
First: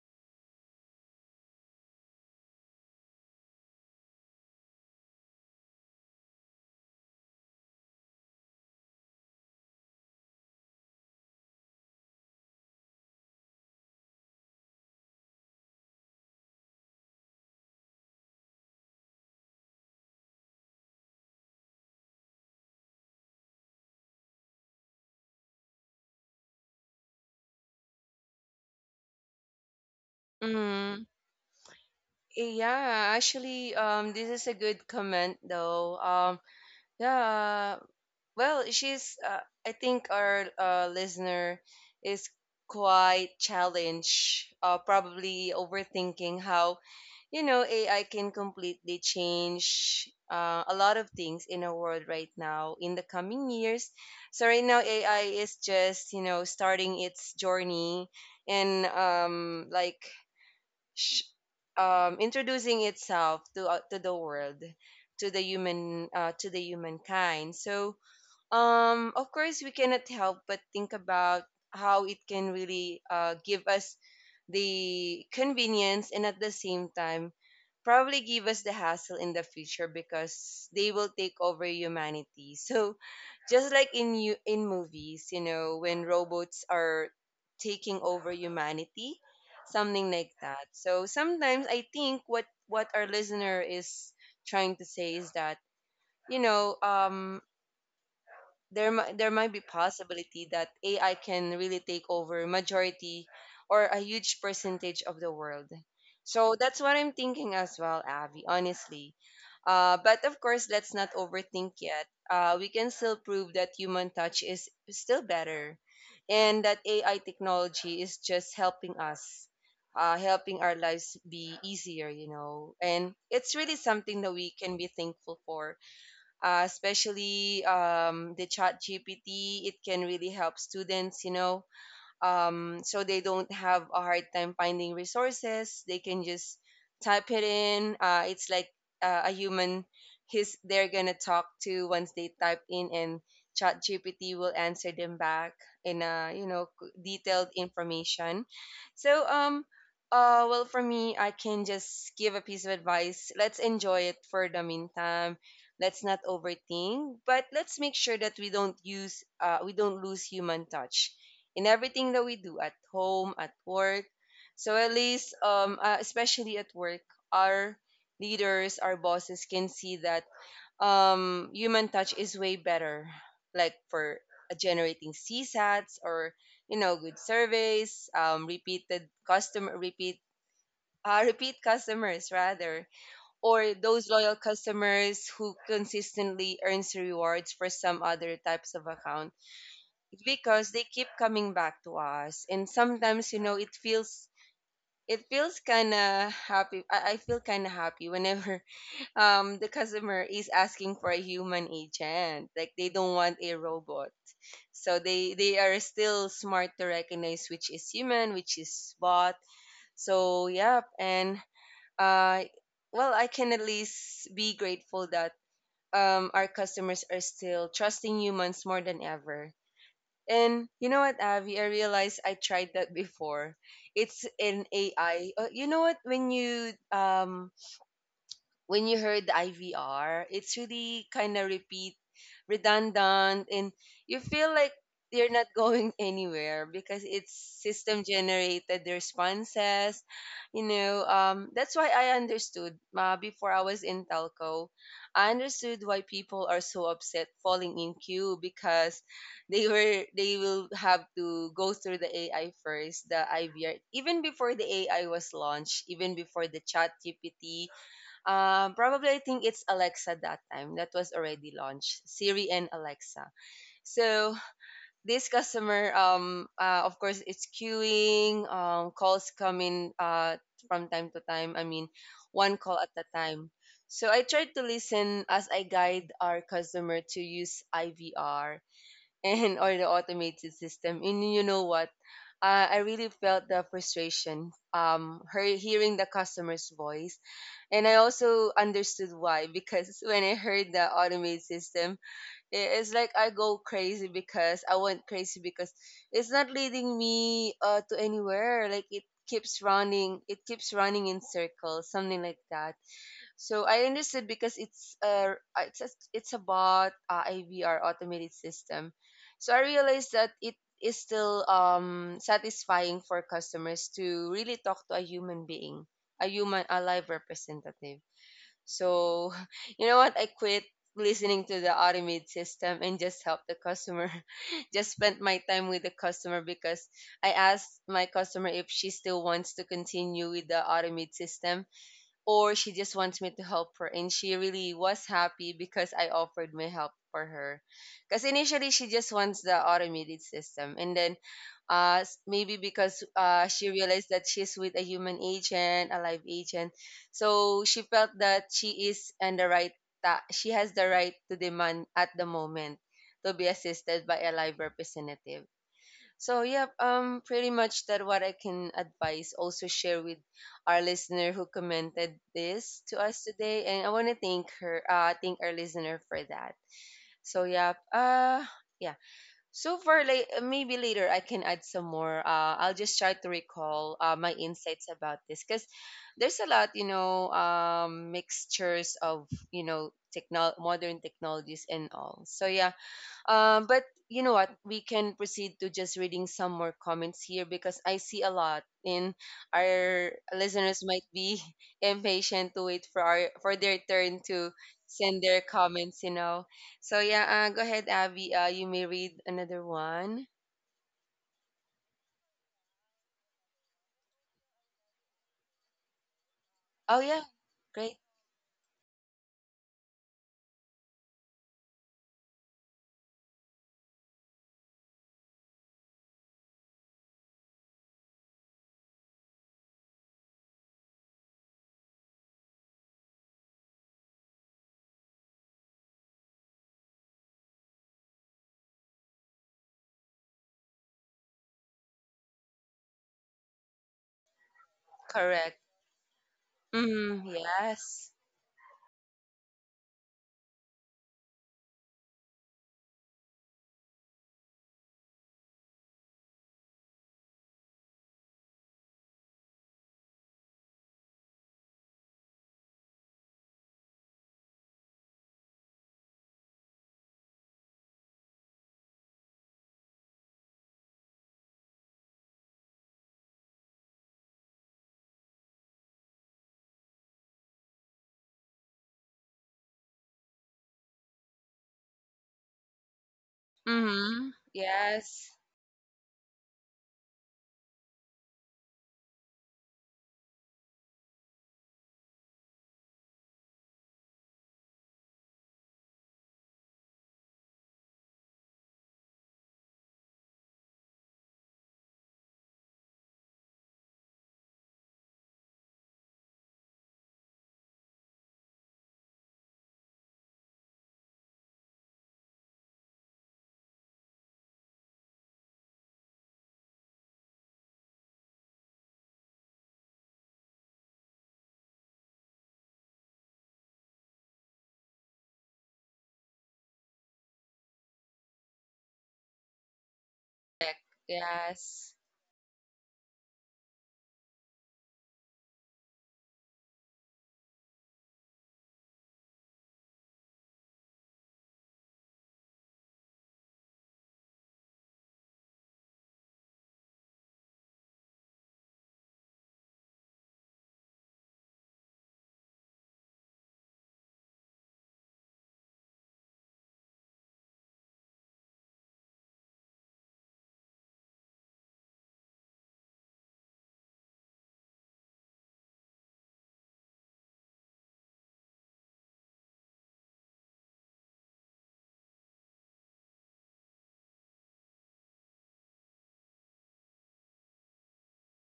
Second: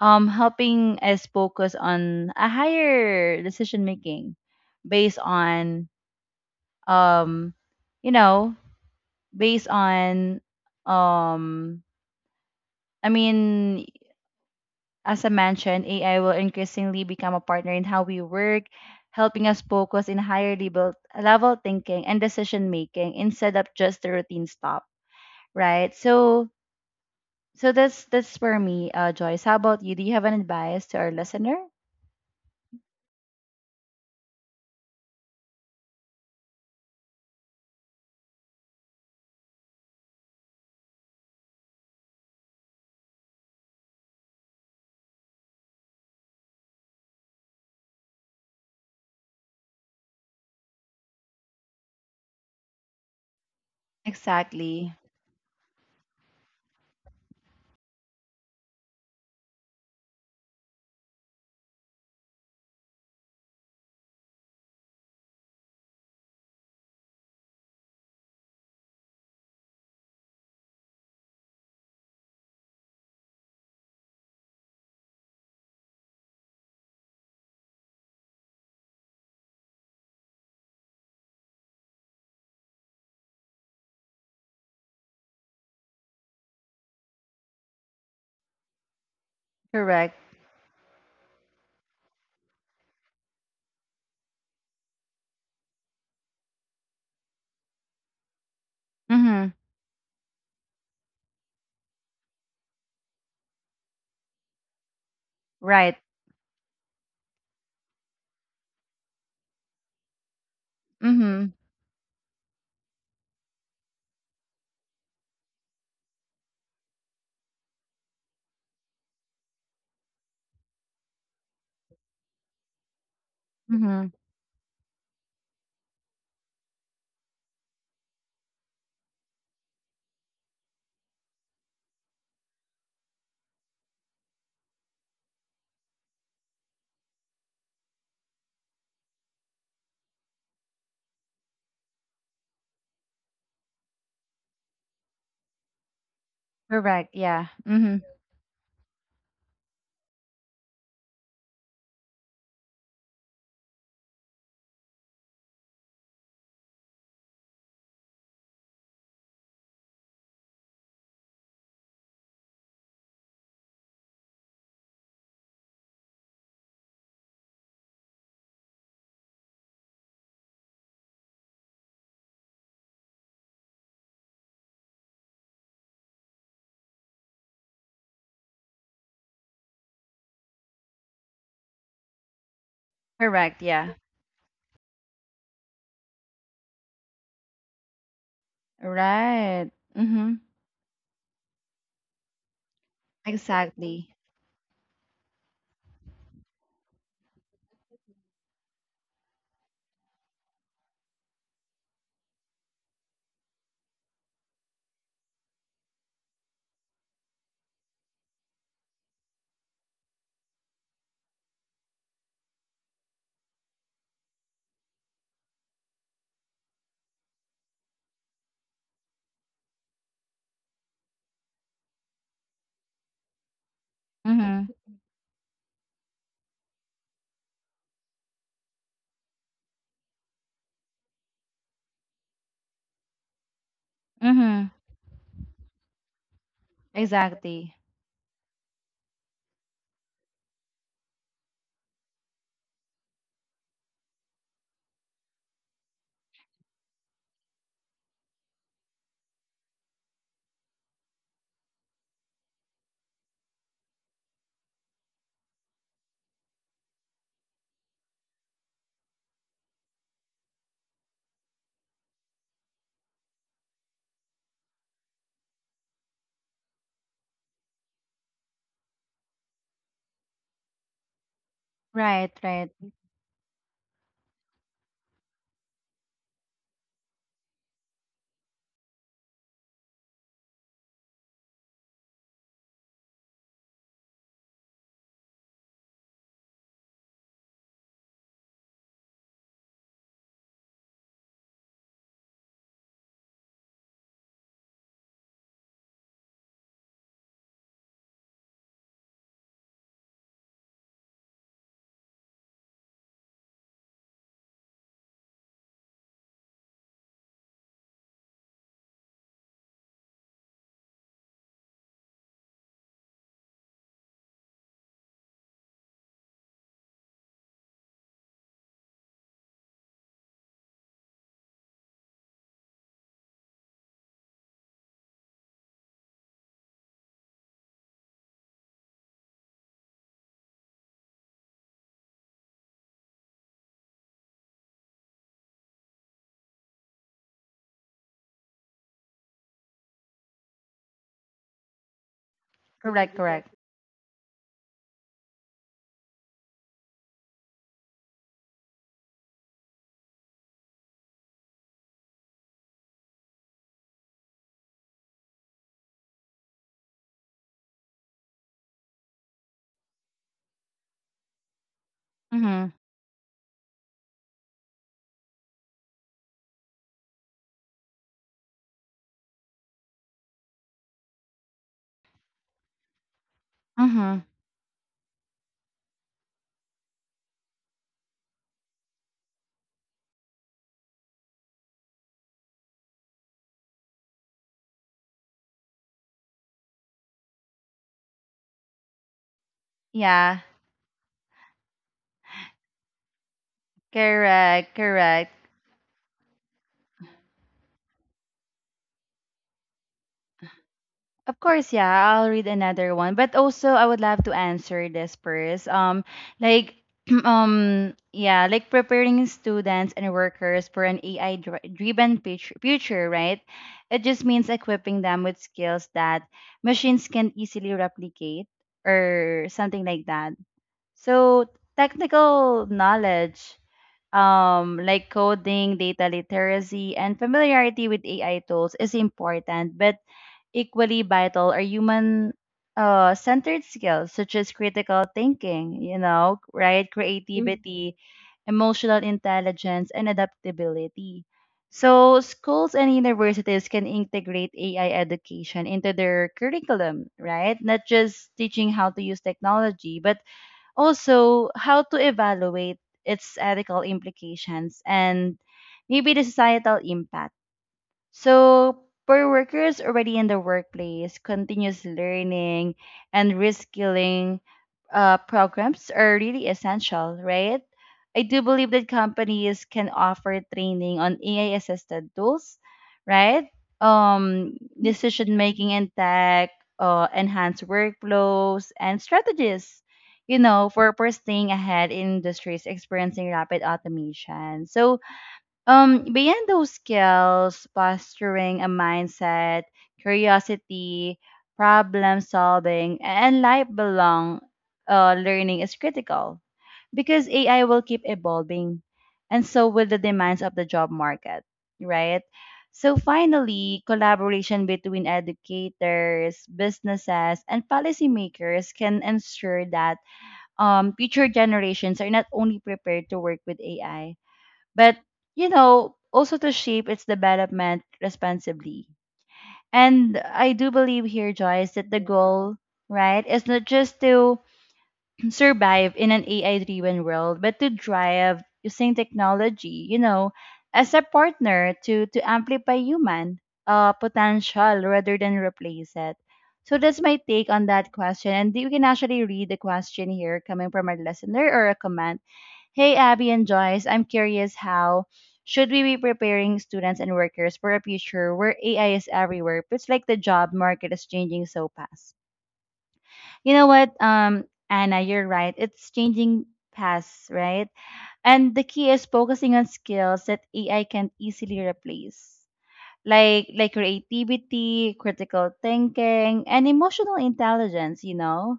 helping us focus on a higher decision making based on um you know based on um I mean as I mentioned, AI will increasingly become a partner in how we work, helping us focus in higher level thinking and decision making instead of just the routine stuff, right? So that's for me, Joyce. How about you? Do you have an advice to Mm. our listener? Yeah, actually, this is a good comment though. Yeah, well, I think our listener is quite challenged, probably overthinking how, you know, AI can completely change a lot of things in our world right now in the coming years. So, right now, Exactly. AI is just, you know, starting its journey, and sh- introducing itself to the world. To the human, to the humankind. So, um, of course we cannot help but think about how it can really give us the convenience, and at the same time probably give us the hassle in the future, because they will take over humanity. (laughs) So just like in you in movies, you know, when robots are taking over humanity, Correct. something like that. So sometimes I think what our listener is trying to say is that, you know um Mm-hmm. there there might be possibility that AI can really take over majority or a huge percentage of Right. the world. So that's what I'm thinking as well, Avi. Honestly, but of course, Mm-hmm. let's not overthink yet. We can still prove that human touch is still better, and that AI technology is just helping us. Helping our lives be easier, you know, and it's Mm-hmm. really something that we can be thankful for, especially the chat gpt, it can really help students, you know, so they don't have a hard time finding resources. They can just type it in. It's like a human his they're gonna talk to once they type in, and ChatGPT will answer them back in a, Correct. Yeah. detailed Mm-hmm. information. So um. Well, for me, I can just give a piece of advice. Let's enjoy it for the meantime. Let's not overthink, but let's make sure that we don't lose human touch in everything that we do at home, at work. So at least, especially at work, our leaders, our bosses can see that human touch is way better, like for generating CSATs, or you know, good surveys, repeated customer repeat. (laughs) Repeat customers rather, Correct. or Yeah. those loyal customers who consistently earns rewards for some other types of account, Right. Mm-hmm. because they keep coming back to us, and sometimes you know it Exactly. feels, it feels kind of happy I feel kind of happy whenever (laughs) the customer is asking for a human agent, like they don't want a robot. So they are still smart to recognize which is human, which is bot. So yeah, and uh well, I can at least be grateful that our customers are still trusting humans more than ever. And you know what, Avi? I realized I tried that before. It's Mm-hmm. an AI. You know what? When you heard the IVR, it's really kind of repeat, redundant, and you feel Mm-hmm. like you're not (laughs) going anywhere because it's Exactly. system generated responses. You know, that's why I understood, before I was in telco. I understood why people are so upset falling in queue, because they will have to go through the AI first, the IVR, even before the AI was launched, even before the chat GPT. Um, probably I think it's Alexa that time that was already launched, Siri and Alexa. So this customer, of course, it's queuing. Calls come in from time to time. I mean, Right. one Right. call at a time. So I tried to listen as I guide our customer to use IVR (laughs) and or the automated system. And you know what? I really felt the frustration. Her hearing the customer's voice, and I also understood why, because when I heard the automated system, it's like I went crazy because it's not leading me to anywhere. Like it it keeps running in circles, something like that. So I understood because it's a, it's about IVR automated system. So I realized that it is still, um, satisfying for customers to really talk to a human being, a live representative. So, (laughs) you know what? I quit listening to the automated system and just help the customer. (laughs) Just spent my time with the customer because I asked my customer if she still wants to continue with the automated system or she just wants me to help her, and she really was happy because I offered my help for her. Cuz initially she just wants the automated system, and then maybe because Correct, correct. she realized that she's with a human agent, a live agent. So she felt that she is and the right she has the right to demand at the moment to be assisted by a live representative, so pretty much that what I can advise. Also share with our listener who commented Mm-hmm. this to us today, and I want to thank her. Thank our listener for that. So yeah. So far, like maybe later I can add some more. I'll just try to recall Mm-hmm. my insights about this because there's a lot, mixtures of you know technol modern technologies and all. So yeah, but you know what? We can proceed to just reading some more comments here because I see a lot, and our Yeah. listeners might be (laughs) impatient to wait for our for their turn to Correct, send correct. their comments. You know, so go ahead, Abby. You may read another one. Of course, yeah, I'll read another one. But also I would love to answer this first. Like Oh yeah, (clears throat) great, yeah, like preparing students and workers for an AI driven future, right? It just means equipping them with skills that machines can easily replicate or something like that. So technical knowledge, like coding, data literacy, and familiarity with AI tools is important, but equally vital are human centered skills such as critical correct. thinking, right? Mm, Creativity, yes. emotional intelligence, and adaptability. So, schools and universities can integrate AI education into their curriculum, right? Not just teaching how to use technology, but also how to evaluate its ethical implications and maybe the societal impact. So, for workers already in the workplace, continuous learning and reskilling programs are really essential, right? I do believe that companies can offer training on AI assisted tools, right? Mm-hmm. Um, Decision Yes. making in tech, enhanced workflows, and strategies, you know, for staying ahead in industries experiencing rapid automation. So, beyond those skills, posturing, a mindset, curiosity, problem solving, and lifelong learning is critical because AI will keep evolving, and so will the demands of the job market, right? So finally, collaboration between educators, businesses, and policymakers can ensure that, future generations are not only prepared to work with AI, but, you know, also to shape its development responsibly. And I do Correct. believe here, Joyce, that the Yes. goal, right, is not just to survive in an AI driven world, but to drive using technology, you know, as a partner to amplify human potential rather than replace it. So that's my take on that question. And you can actually read the question here coming from our listener or a comment. Hey, Abby and Joyce, I'm curious how should we be preparing students and workers for a future where AI is everywhere? It's like the job market is changing so fast. You know what, Anna, you're right. It's changing paths, right? And the key is focusing on skills that AI can easily replace, like creativity, critical thinking, and emotional intelligence. You know,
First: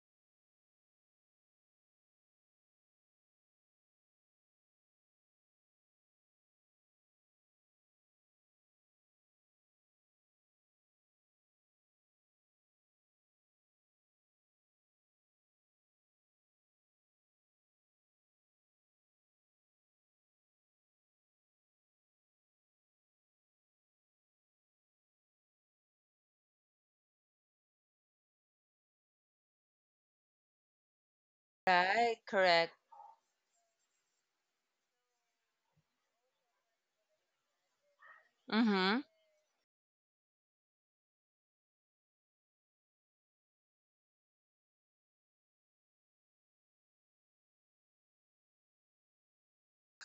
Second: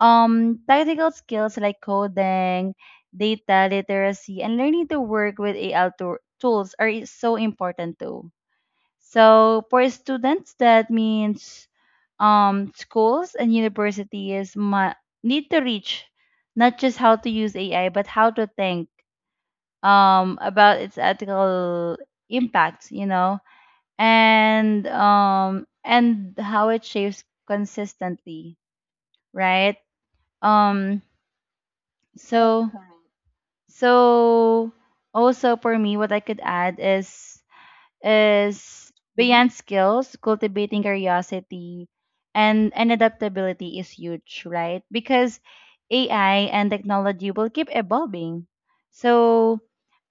technical skills like coding, data literacy, and learning to work with AI tools are so important too. So for students, that means, schools and universities mu need to reach not just how to use AI, but how to think, about its ethical impacts, you know, and how it shapes consistently, right? Um, Right. so Correct. so Also, for me, what I could add is Mm-hmm. beyond skills, cultivating curiosity and adaptability is huge, right? Because AI and technology will keep evolving. So,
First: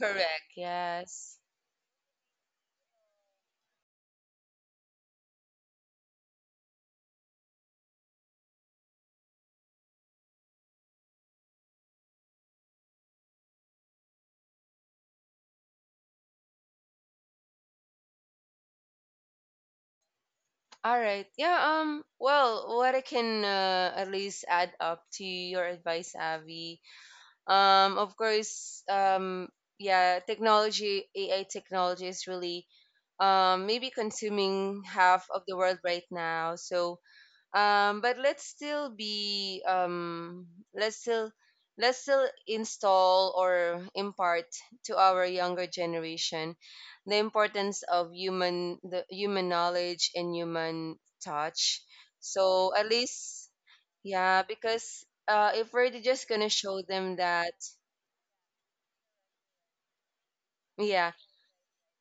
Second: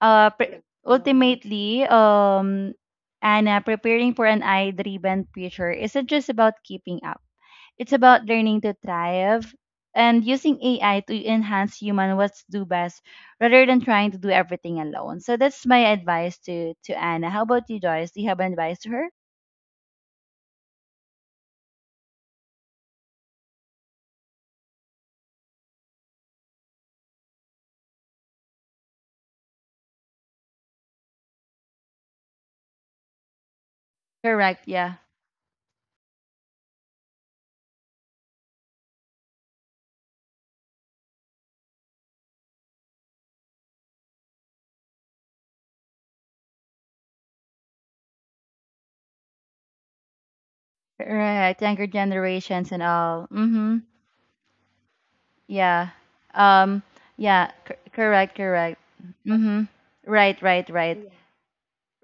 uh, pre- Yes. ultimately, Anna, preparing for an AI driven future isn't just about keeping up. It's about learning to thrive and using AI to enhance human what's do best rather than trying to do everything alone. So that's my advice to Anna. How about you, Joyce? Do you have an advice to her? All right. Yeah. Well, what I can at least add up to your advice, Avi. Of course. Yeah. Technology, AI technology is really maybe Correct, consuming yeah. half of the world right now. So but let's still be let's still let's still install or impart to our younger generation the importance of human the human knowledge and human Right, touch, younger generations so and at all. least Mm-hmm. yeah, because if Yeah. we're just gonna Um, show them yeah, that correct, correct. Mm-hmm. Right, right, right. yeah.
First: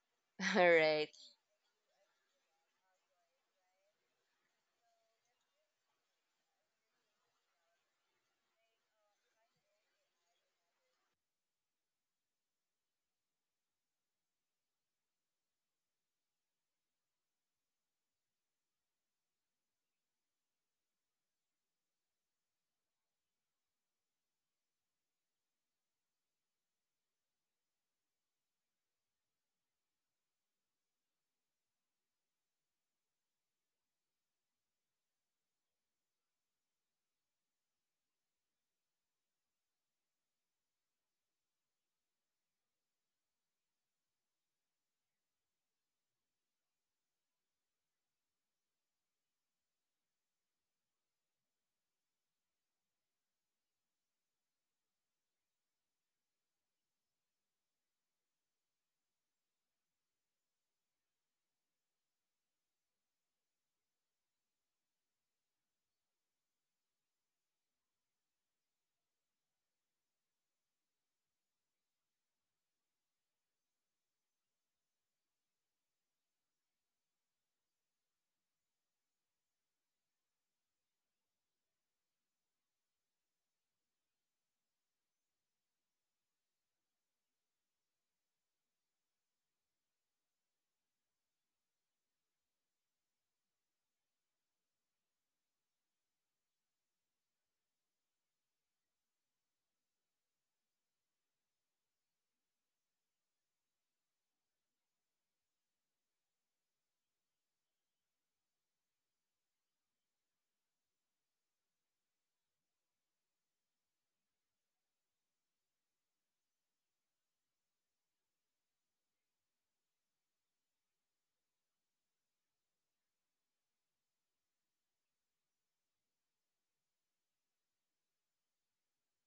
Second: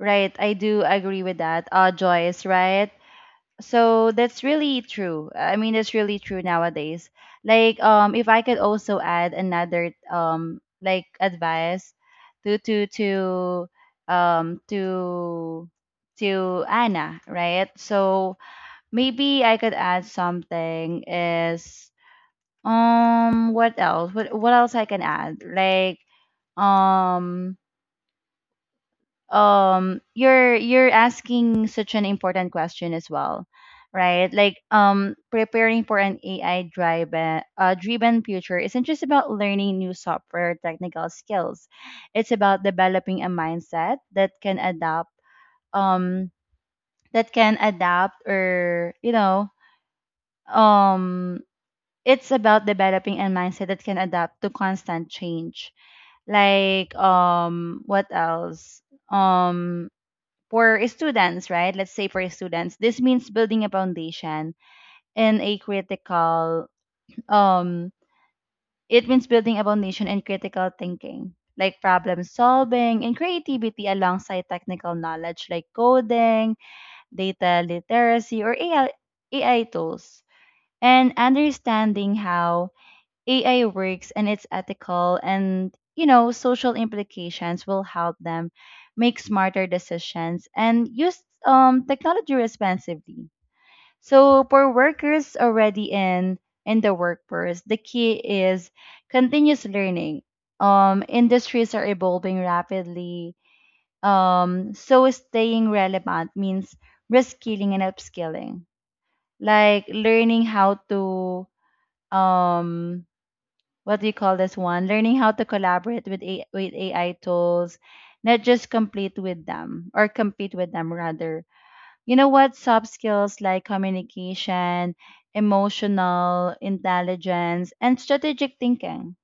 Right, I (laughs) All do right, agree with that. Joyce, right? So that's really true. I mean, that's really true nowadays. Like, if I could also add another, like advice to to to um to to Anna, right? So maybe I could add something is, what else? What else I can add? Like, um you're asking such an important question as well, right? Like, preparing for an AI driven driven future isn't just about learning new software technical skills. It's about developing a mindset that can adapt, um that can adapt or you know um it's about developing a mindset that can adapt to constant change. Like, what else? um for students, right? Let's say for students, this means building a foundation and a critical, um it means building a foundation and critical thinking, like problem solving and creativity alongside technical knowledge like coding, data literacy, or AI tools, and understanding how AI works and it's ethical and, you know, social implications will help them make smarter decisions and use, technology responsibly. So for workers already in the workforce, the key is continuous learning. Industries are evolving rapidly. So staying relevant means reskilling and upskilling, like learning how to, um what do you call this one? Learning how to collaborate with AI tools, not just complete with them or compete with them rather. You know what? Soft skills like communication, emotional intelligence, and strategic thinking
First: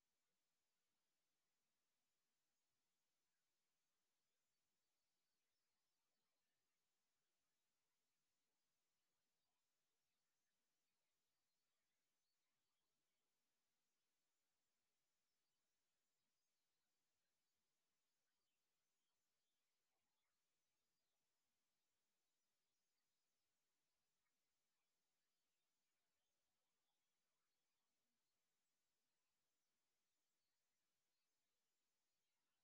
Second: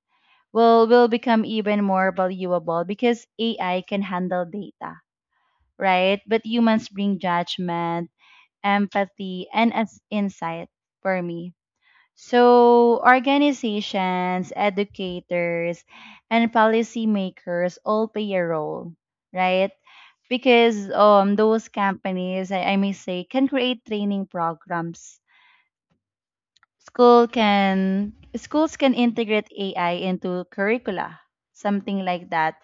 will become even more valuable because AI can handle data, right? But humans bring judgment, empathy, and as insight for me. So, organizations, educators, and policymakers all play a role, right? Because, those companies, I, may say, can create training programs. Schools can integrate AI into curricula, something like that,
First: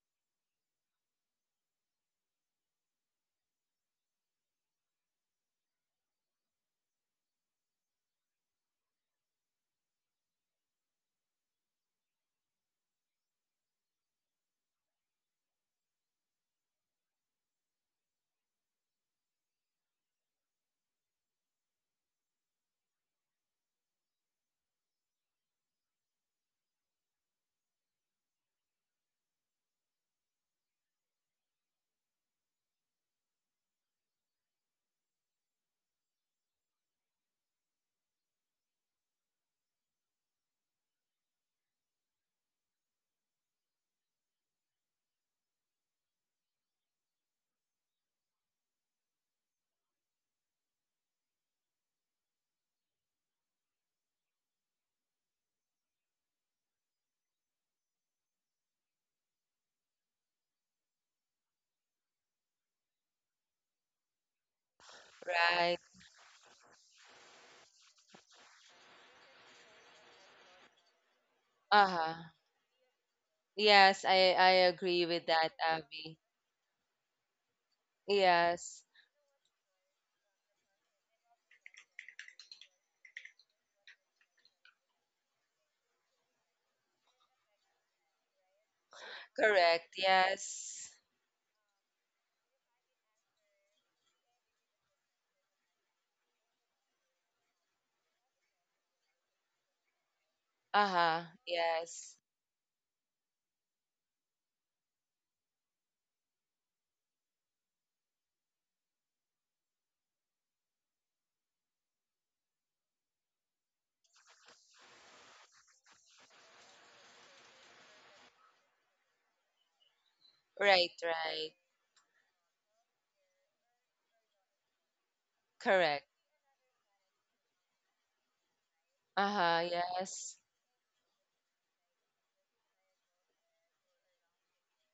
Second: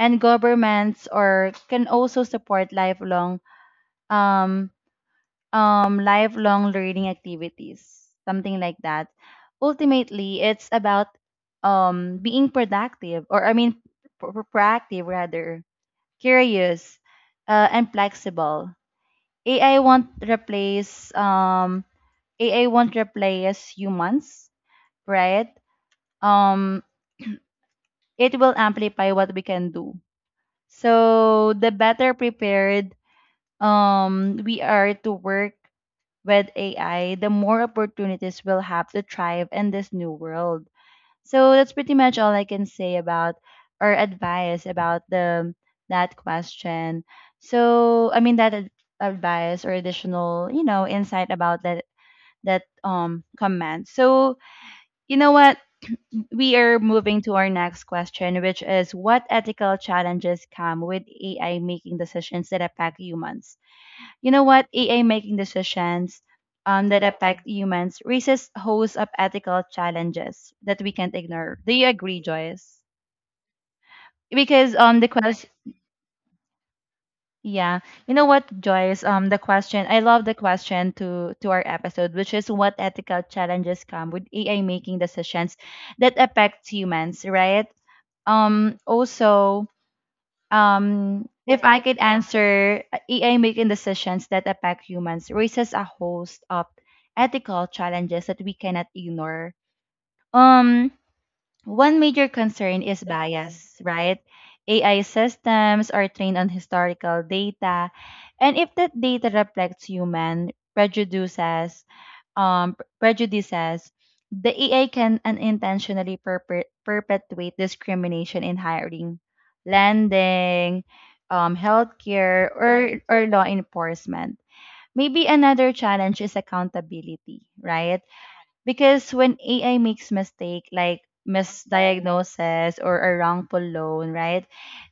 and governments or can also support lifelong, um, lifelong learning activities, something like that. Ultimately it's about, being productive or I mean pro- pro- proactive rather, curious, and flexible. ai won't replace um AI won't replace humans, right? um it will amplify what we can do. So the better prepared, we are to work with AI, the more opportunities we'll have to thrive in this new world. So that's pretty much all I can say about or advice about the that question. So I mean that advice or additional, you know, insight about that that comment. So you know what? We are moving to our next question, which is what ethical challenges come with AI making decisions that affect humans? You know what? AI making right. decisions, that affect humans raises hosts of ethical challenges that we can't ignore. Do you agree, Uh-huh. Joyce? Yes, I Because, agree with that, Abby. yeah, you know what, Yes, Joyce? The question I love the question to our episode, which is what ethical challenges come with AI making decisions that affect humans, right? Also correct, yes. If I could answer, AI making decisions that affect humans raises a host of ethical challenges that we cannot ignore. Um, Uh-huh. one Yes. major concern is bias, right? AI systems are trained on historical data, and if that data reflects human prejudices, prejudices, the EA can unintentionally perpetuate discrimination in hiring, lending, Right, right. Healthcare, or law enforcement. Maybe another Correct. challenge is accountability, right? Because when Uh-huh. AI makes Yes. mistake like misdiagnosis or a wrongful loan, right?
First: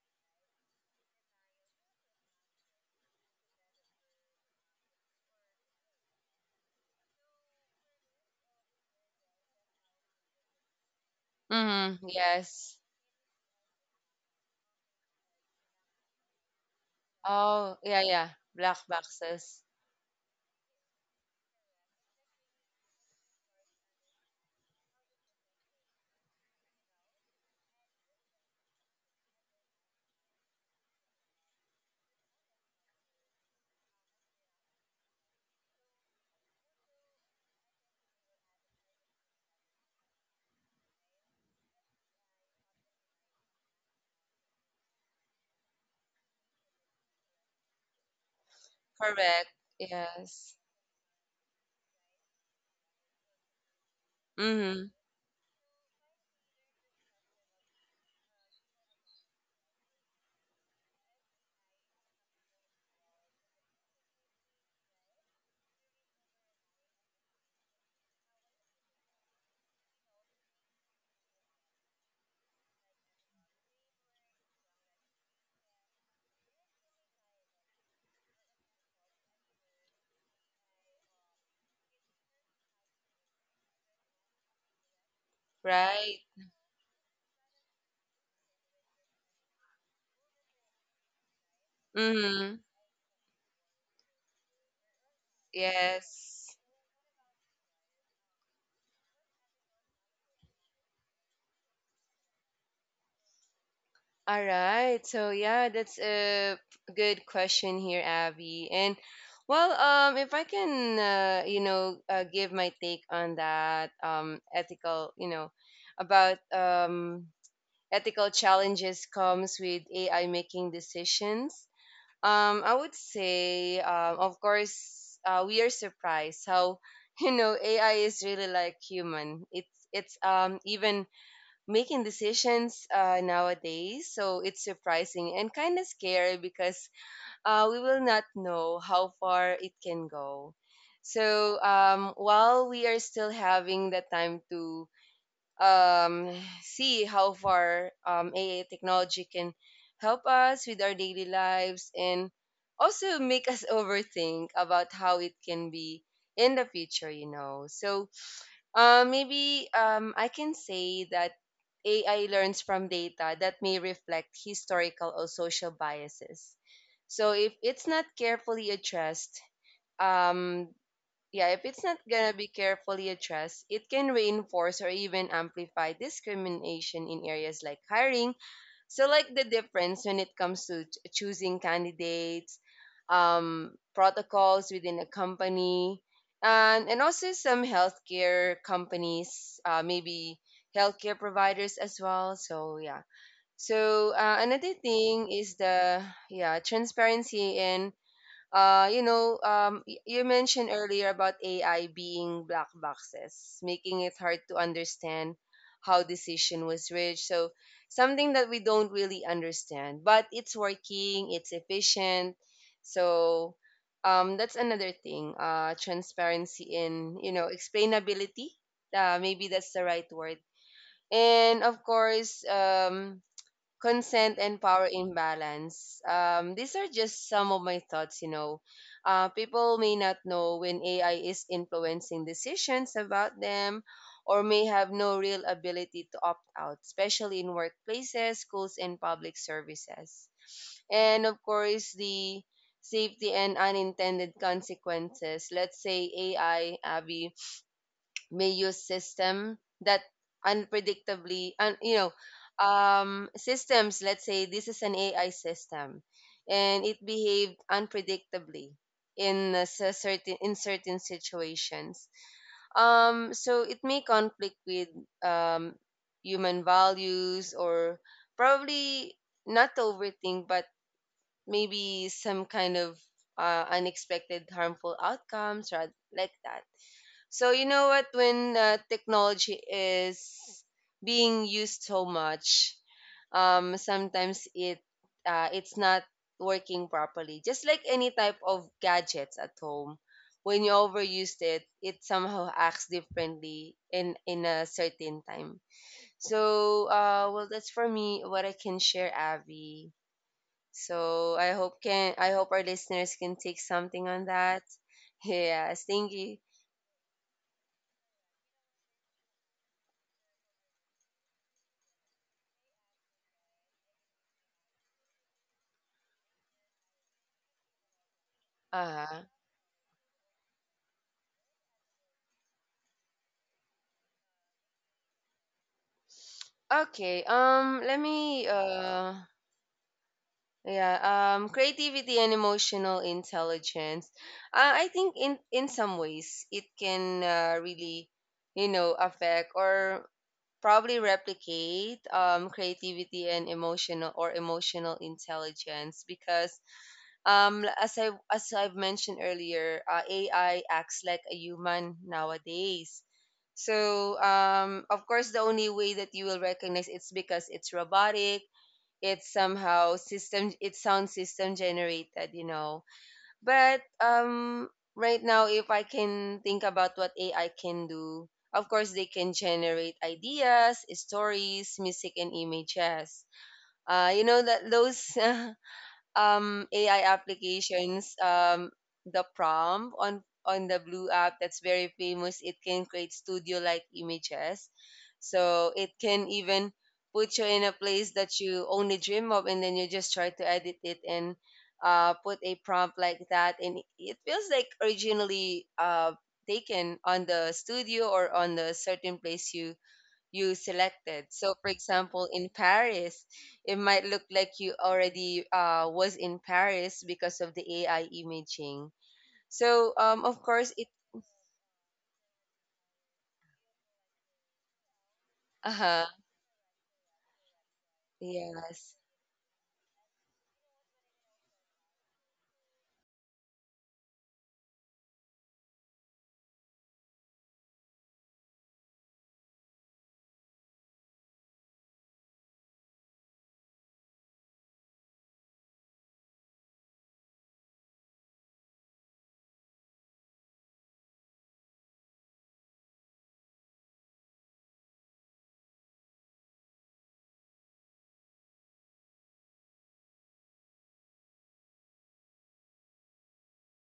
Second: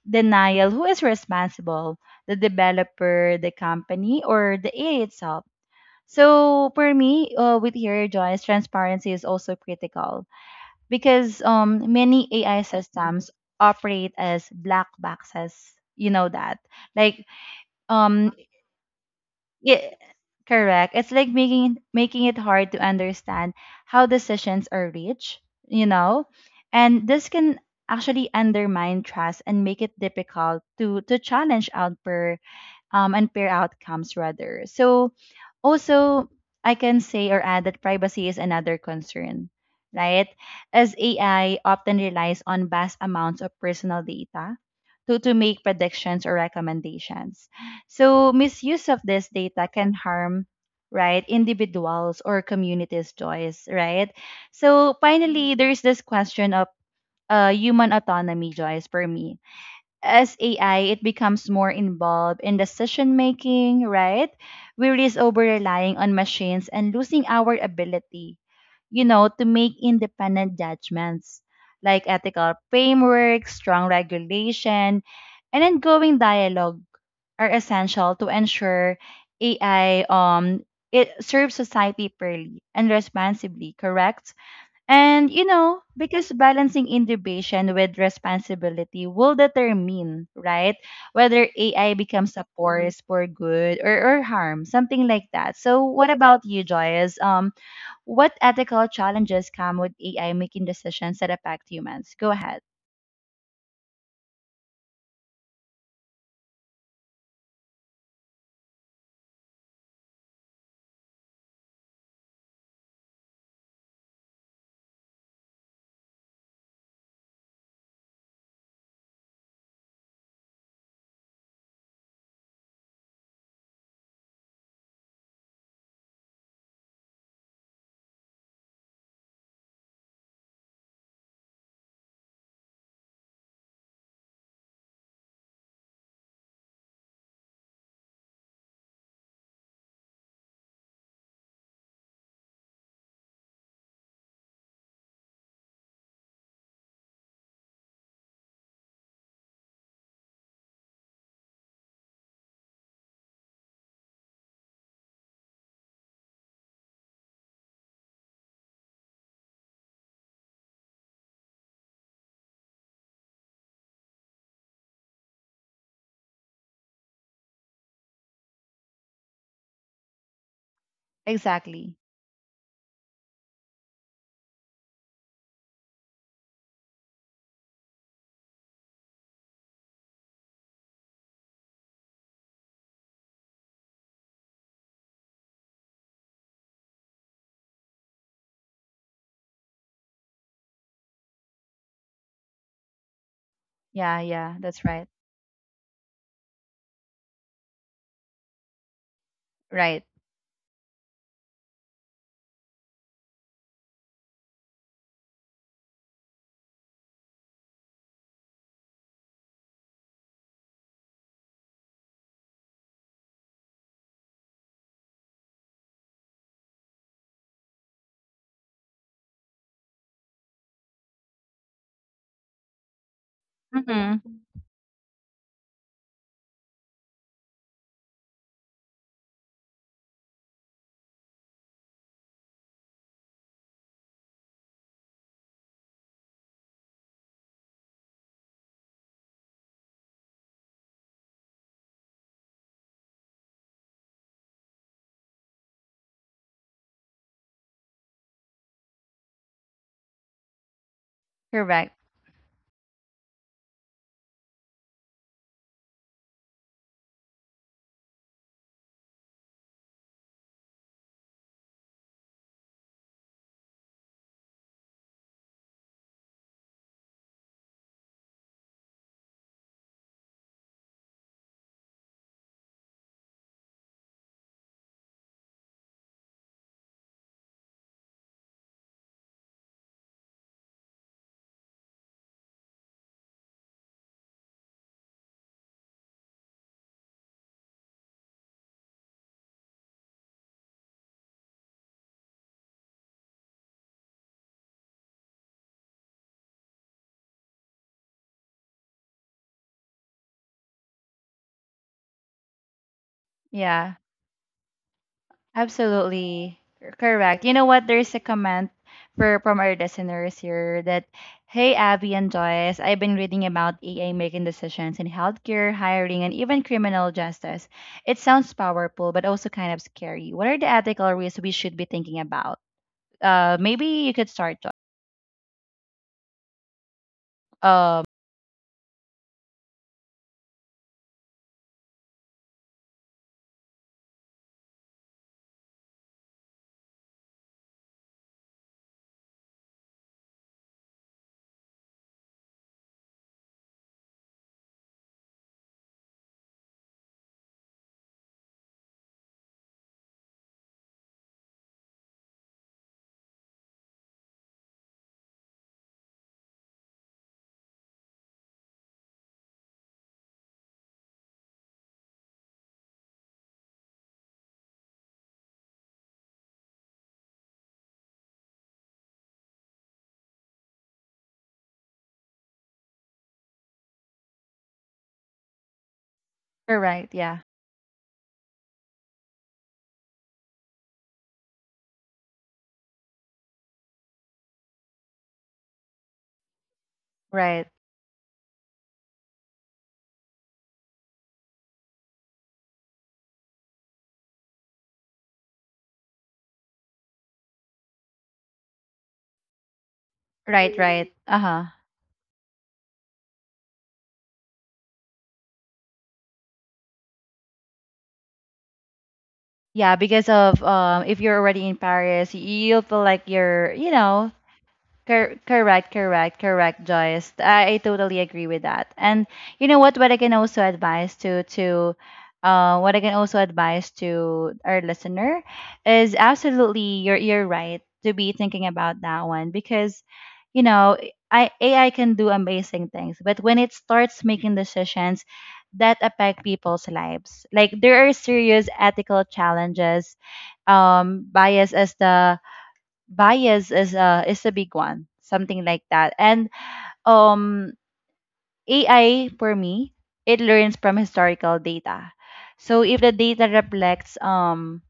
Denial, who is responsible? The developer, the company, or the AI itself? So for me, with here, Joyce, transparency is also critical because, Mm-hmm. many AI Yes. systems operate as black boxes. You know that, like, Oh, yeah, yeah. um Black boxes. yeah, correct. It's like making it hard to understand how decisions are reached. You know, and this can actually undermine trust and make it difficult to challenge outper and pair outcomes rather. So also I can say or add that privacy is another concern, right? As AI often relies on vast amounts of personal data to make predictions or recommendations. So misuse of this Correct. data can harm, Yes. right, individuals or communities choice, right? Mm-hmm. So finally there's this question of, human autonomy, Joyce, for me. As AI, it becomes more involved in decision making, right? We risk over relying on machines and losing our ability, you know, to make independent judgments, like ethical framework, strong regulation, and ongoing dialogue are essential to ensure AI, it serves society fairly and responsibly, correct? And you know, Right. because balancing innovation with responsibility will determine, right, whether AI becomes a Mm-hmm. force for good or harm, something like that. So what about Yes. you, Joyce? What ethical challenges come with AI making decisions that affect humans? Go ahead. All right. So yeah, that's a good question here, Abby. And well, if I can, you know, give my take on that, ethical, you know, about ethical challenges comes with AI making decisions. I would say, of course, we are surprised how (laughs) you know AI is really like human. It's even making decisions nowadays, so it's surprising and kind of scary because we will not know how far it can go. So while we are still having the time to um, see how far AA technology can help us with our daily lives and also make us (laughs) overthink about how it can be in the future, you know. So maybe I can say that AI learns from data that may reflect historical or social biases. So if it's not carefully addressed, um, yeah, if Exactly. it's not gonna be carefully addressed, it can reinforce or even amplify discrimination in areas like hiring. So, like the difference when it comes to choosing candidates, protocols within a company, and also some healthcare companies, maybe healthcare providers as well. So yeah. Yeah, yeah, that's right. So another thing is the yeah transparency in Right. You know, you mentioned earlier about AI being black boxes, making it hard to understand how decision was reached. So something that we don't really understand, but it's working, it's efficient. So that's another thing. Transparency in you know explainability. Maybe that's the right word. And of course, Mm-hmm. Consent and power imbalance. These are just some of my thoughts, you know. People may not know when AI is influencing decisions about them or may have no real ability to opt out, especially in workplaces, schools, and public services. And of course, the safety and unintended consequences. Let's say AI, Abby, may use system that Correct. unpredictably and you know systems let's say this is an AI system and it behaved unpredictably in a certain situations, so it may conflict with um human values or probably, not to overthink, but maybe some kind of unexpected harmful outcomes or like that. So you know what? When technology is being used so much, sometimes it it's not working properly. Just like any type of gadgets at home, when you overused it, it somehow acts differently in a certain time. So well, that's for me what I can share, Avi. So I hope our listeners can Yeah. take something on that. (laughs) Yes, Absolutely. thank you. You Correct. You know what? There's a comment for from our listeners here that, hey, Abby and Joyce, I've been reading about EA making decisions in healthcare, hiring, and even criminal justice. It sounds powerful, but also kind of Uh-huh. scary. What are the ethical risks we should be thinking about? Maybe you could start, Joyce. Okay. Um, Let me yeah, creativity and emotional intelligence. I think in some ways it can really, you know, affect or probably replicate creativity and emotional intelligence because as I've mentioned earlier, AI acts like a human nowadays. So of course the only way that you will recognize it's because it's robotic, it's somehow system, it sounds system generated, you know. But right now if I can think about what AI can do, of course they can generate ideas, stories, music, and images. You know that those (laughs) you right. Yeah. AI applications, the prompt on the Blue app that's very famous. It can create studio like images. Right. So it can even put you in a place that you only dream of and then you just try to edit it and put a prompt like that and it feels like originally taken on the studio or on Right. the Right. certain Uh place huh. You selected. So, for example, in Paris, it might look like you already was in Paris because of the AI Yeah, because of, imaging. If you're already So, in of Paris, course, it. you'll feel like you're, you know, correct, correct, correct, Joyce. Uh-huh, I totally agree with that. And you know what? What I can yes. also advise to What I can also advise to our listener is absolutely you're right to be thinking about that one because you know I AI can do amazing things, but when it starts making decisions that affect people's lives, like there are serious ethical challenges. Bias as the Bias is a big one, something like that. And um AI for me, it learns from historical data. So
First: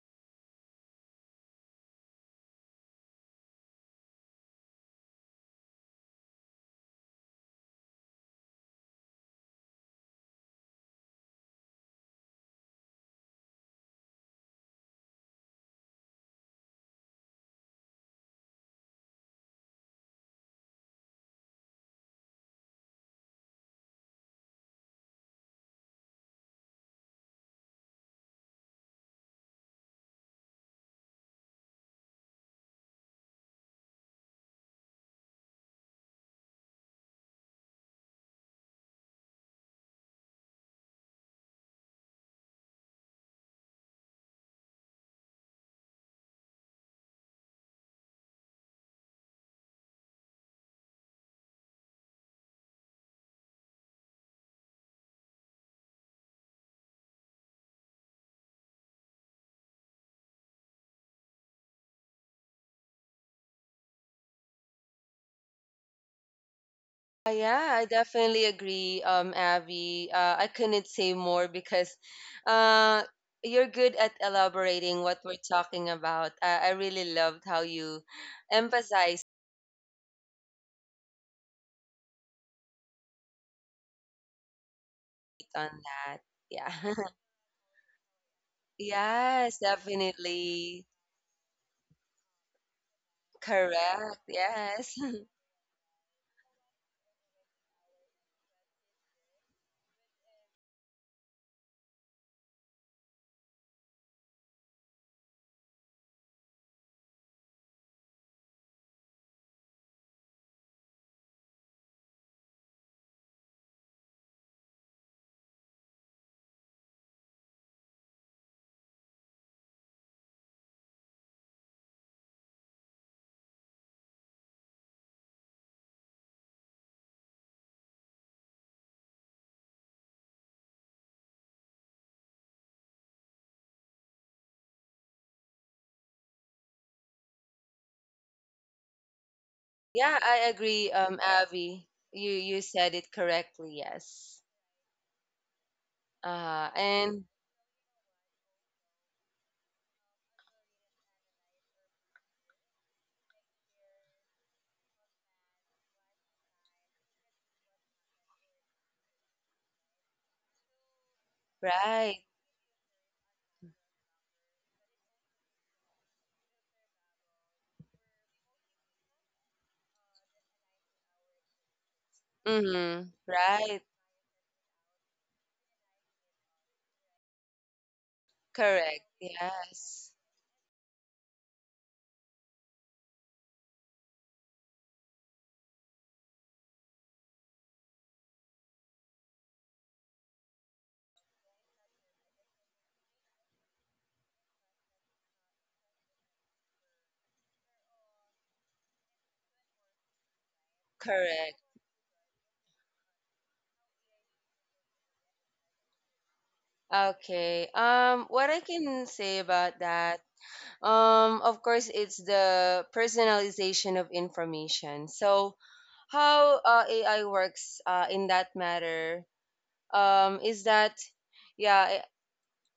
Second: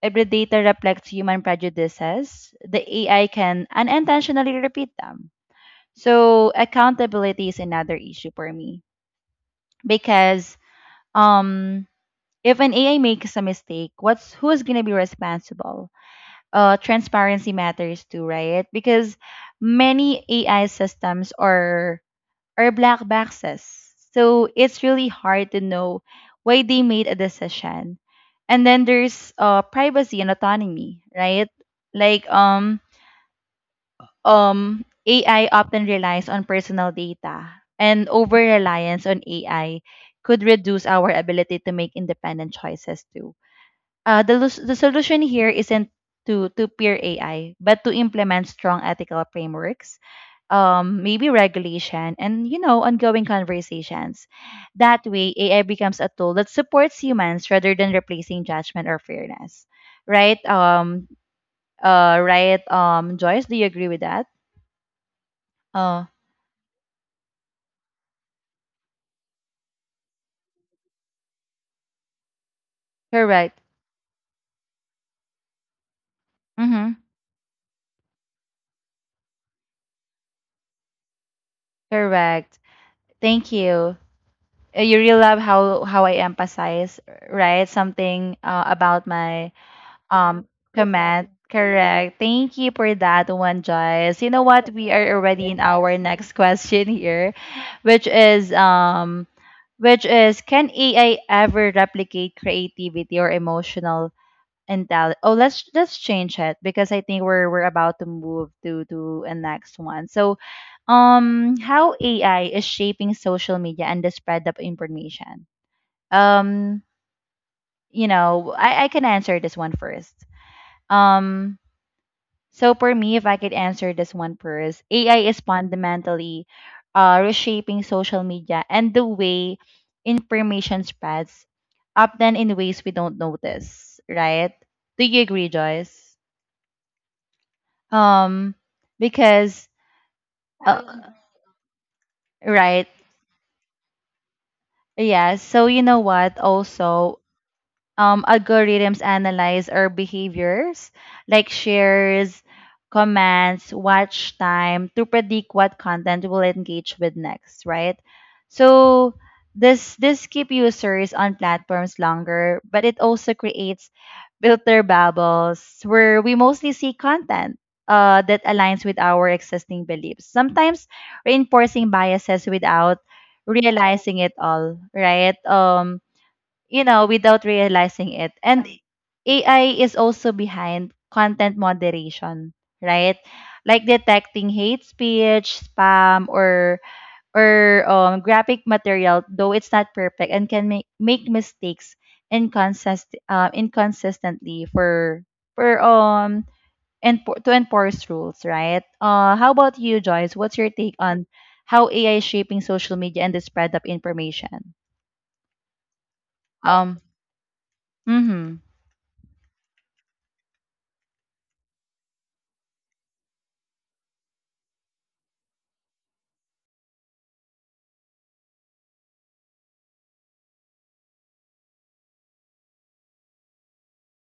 if the data reflects human prejudices, the AI can unintentionally repeat them. So accountability is another issue for me, because um if an AI makes a mistake, what's who's going to be responsible? Uh, transparency matters too, right? Because many AI systems are black boxes, so it's really hard to know why they made a decision. And then there's privacy and autonomy, right? Like um AI often relies on personal data, and over reliance on AI could reduce our ability to make independent choices too. The solution here isn't to peer AI, but to implement strong ethical frameworks, maybe regulation, and you know, ongoing conversations. That way, AI becomes a tool that supports humans rather than replacing judgment or fairness, Right? Um. Right. Joyce, do you agree with that? Oh, Yeah, I definitely agree, Abby. I couldn't say more because uh, you're good at Correct. elaborating what we're talking about. I really loved how Mm-hmm. you emphasized Correct. Thank you. on You really that. love Yeah. how I (laughs) emphasize, right? Something Yes, about my definitely. um comment. Correct. Thank you for that Correct. one, Yes. Joyce. (laughs) You know what? We are already in our next (laughs) question here, which is um which is can AI ever replicate creativity or emotional intelligence? Oh, let's change it because I think we're about to move to a next one. So, how AI is shaping social media and the spread of information? Um, you know, I can answer this one first. Um, so for me, if I could answer this one first, AI is fundamentally reshaping social media and the way information spreads, often in ways we don't notice, right? Do you agree, Joyce? Um, because Yeah, I agree, uh, Avi. You said right, it correctly, yes. yeah. So you know what? Also, And algorithms analyze our behaviors, like shares, comments, watch time, to predict what content we'll engage with next, right? So this keep users on platforms Right. longer, but it also creates filter bubbles where we mostly see content that aligns with our existing beliefs. Sometimes reinforcing biases without Mm-hmm. Right. realizing it all, right? You know, without realizing it. And Correct. AI is also Yes. behind content moderation, right? Like detecting hate speech, spam, or graphic material, though it's not perfect and can make mistakes inconsistently for and to enforce rules, right? How about you, Joyce? What's your take on how AI is Correct. shaping social media and the spread of information? Um. Okay. Mm-hmm. What I can say about that, of course, it's the personalization of information. So, how AI works in that matter is that, yeah,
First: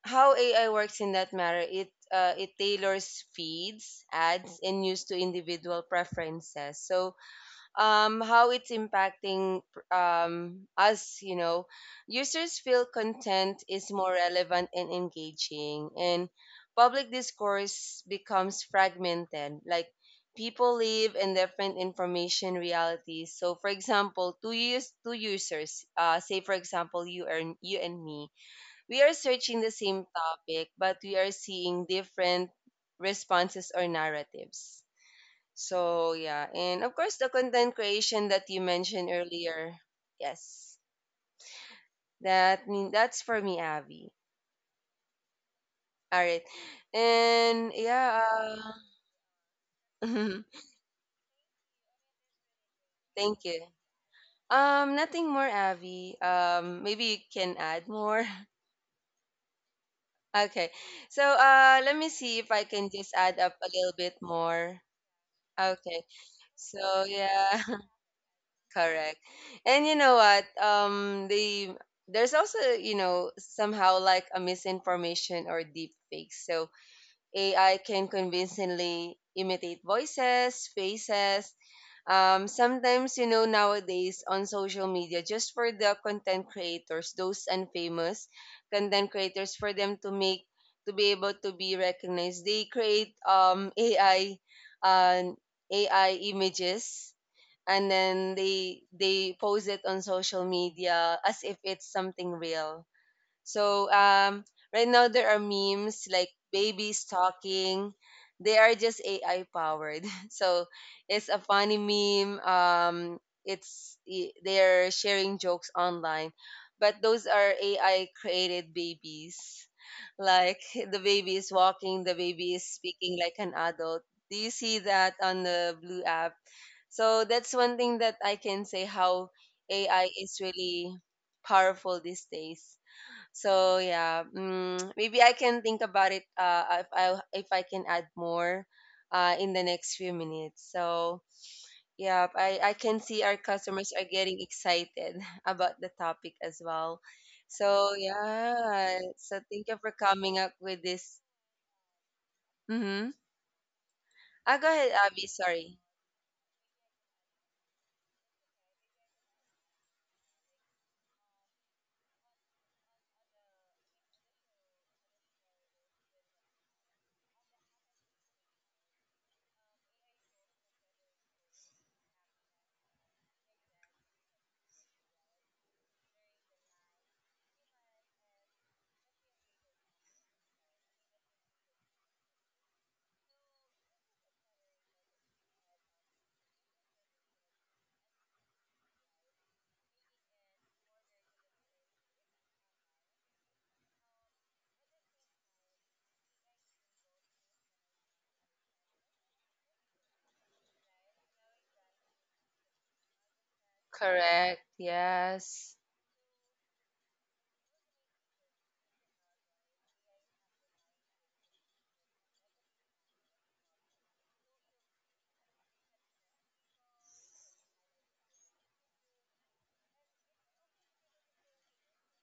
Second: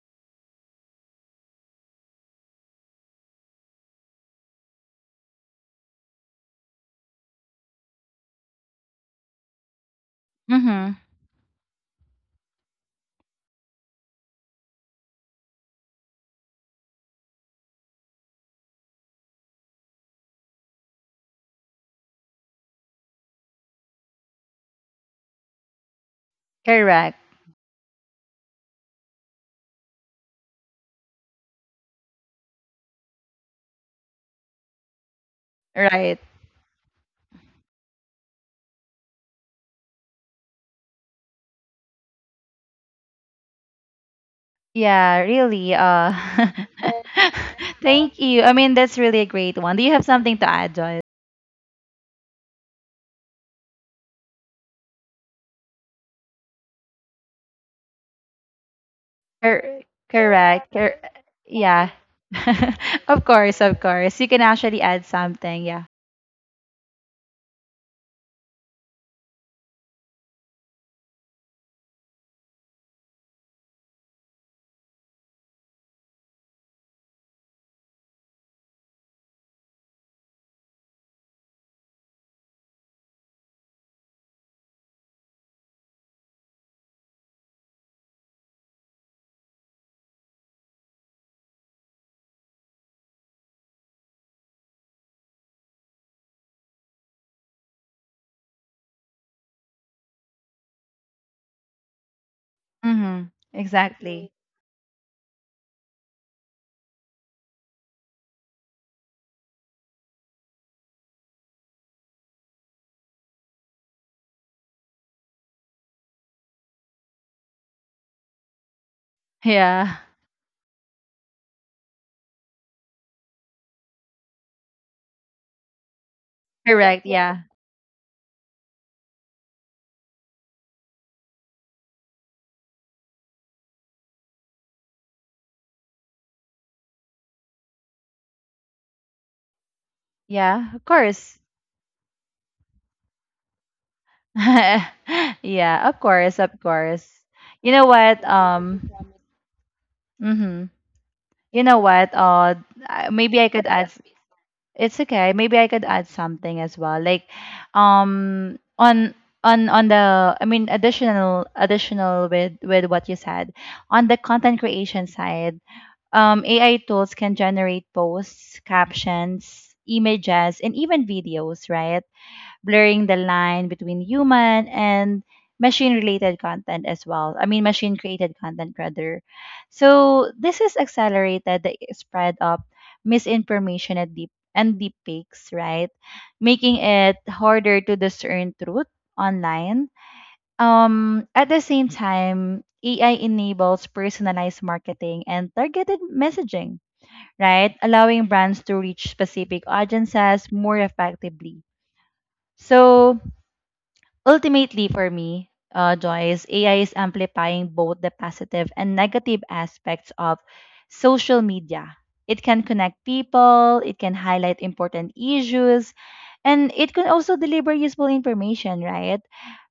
how AI works in that matter, it tailors feeds, ads, and news to individual preferences. So, how it's impacting Mm-hmm. us, you know, users feel content is more relevant and engaging, and public discourse becomes fragmented. Like people live in different information realities. So, for example, two users, say for example, Correct. you and me, we are searching the same topic, but we are seeing different responses or narratives. So, Right. yeah. And of course, the content creation that you mentioned earlier. Yes. That's for me, Abby. Yeah, really. All right. And (laughs) thank yeah, you. I mean, that's really a great one. Do you have something uh, to add, Joy? (laughs) thank you. Nothing more, Abby. Maybe you can add more. (laughs) Cor- correct. Okay. Cor- So, yeah. let me (laughs) see if I can just Of add up course, a of little course. bit You can actually more. add something. Yeah. Okay. So, yeah. (laughs) Correct. And you know what? There's also you know somehow like a misinformation or deep fake. So AI can convincingly imitate voices, faces. Sometimes you know nowadays on social media, just for the content creators, those unfamous content creators, for them to make to be able to be recognized, they create um AI, uh, AI images and then they post it on social media as if it's something real. Mm-hmm. So Exactly. Right now there are memes like babies talking. They are just AI powered. (laughs) So it's a funny meme. They're sharing jokes online, but those are AI created babies. (laughs) Like the Yeah. baby is walking, the baby is speaking like an adult. Do you see that on the Blue app? So that's one thing Correct. that I Yeah. can say how AI is really powerful these days. So yeah, mm, maybe I can think about it if I can add more in the next few minutes. So Yeah. Of yeah, course. I can see our customers are getting excited (laughs) about the (laughs) topic as well. Yeah. Of course. Of So course. yeah, You know so what? thank you for coming up with this. Mm-hmm. You Mm-hmm. know what? Ah, go Maybe ahead, I could Abby. add. Sorry. It's okay. Maybe I could add something as well. Like, um, on on the, I mean, additional with what you said on the content creation side, AI tools can generate posts, captions, images, and even videos, right? Blurring the line between human and machine related content as well. I mean, machine created content rather. So this has accelerated the spread of misinformation and deep fakes, right? Making it harder to discern truth online. At the same time, AI enables personalized marketing and targeted messaging, right? Allowing brands to reach specific audiences more effectively. Correct. So Yes. Ultimately, for me, Joyce, AI is amplifying both the positive and negative aspects of social media. It can connect people, it can highlight important issues, and it can also deliver useful information, right?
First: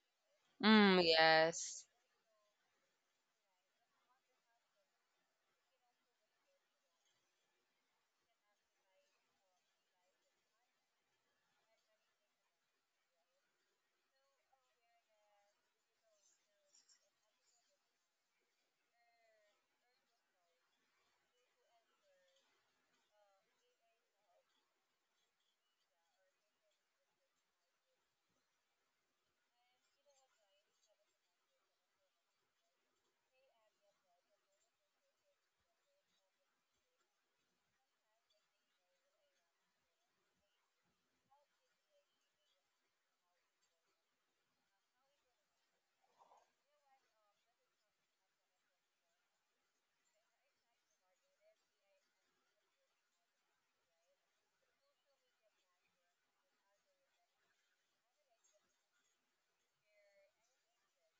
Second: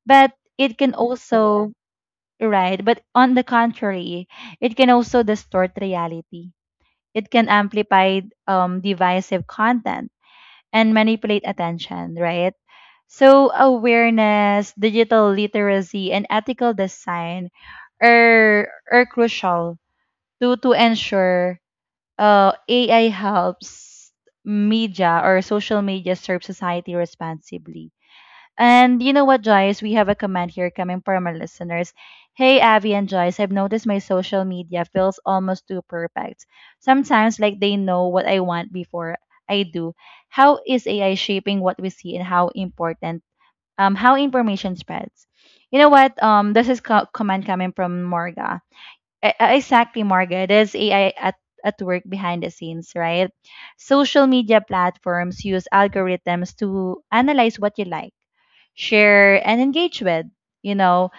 But it can Mm, also, yes. right? But on the contrary, it can also distort reality. It can amplify divisive content and manipulate attention, right? So, awareness, digital literacy, and ethical design are crucial to ensure AI helps media or social media serve society responsibly. And you know what, Joyce? We have a comment here coming from our listeners. Hey, Avi and Joyce, I've noticed my social media feels almost too perfect. Sometimes, like, they know what I want before I do. How is AI shaping what we see and how important, how information spreads? You know what? Comment coming from Morga. Exactly, Marga. There's AI at work behind the scenes, right? Social media platforms use algorithms to analyze what you like, share, and engage with, you know,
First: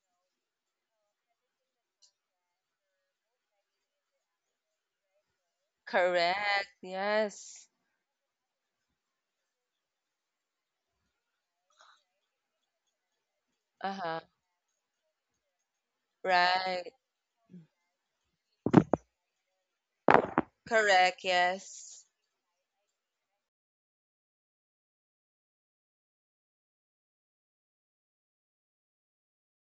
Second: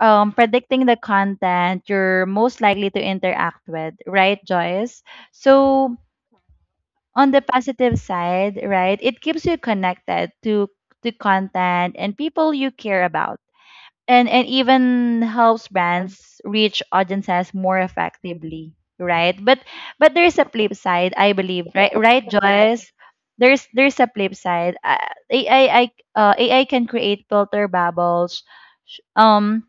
predicting the content you're most likely to interact with, right, Joyce? So, Correct. on the Yes. positive side, right, it keeps you connected to content and people you care about, Uh-huh. And even helps brands reach Right. audiences more effectively, right? But but there's a flip side, Correct. I believe, right? Yes. Right, Joyce? There's a flip side. Ai i AI can create filter bubbles, sh- um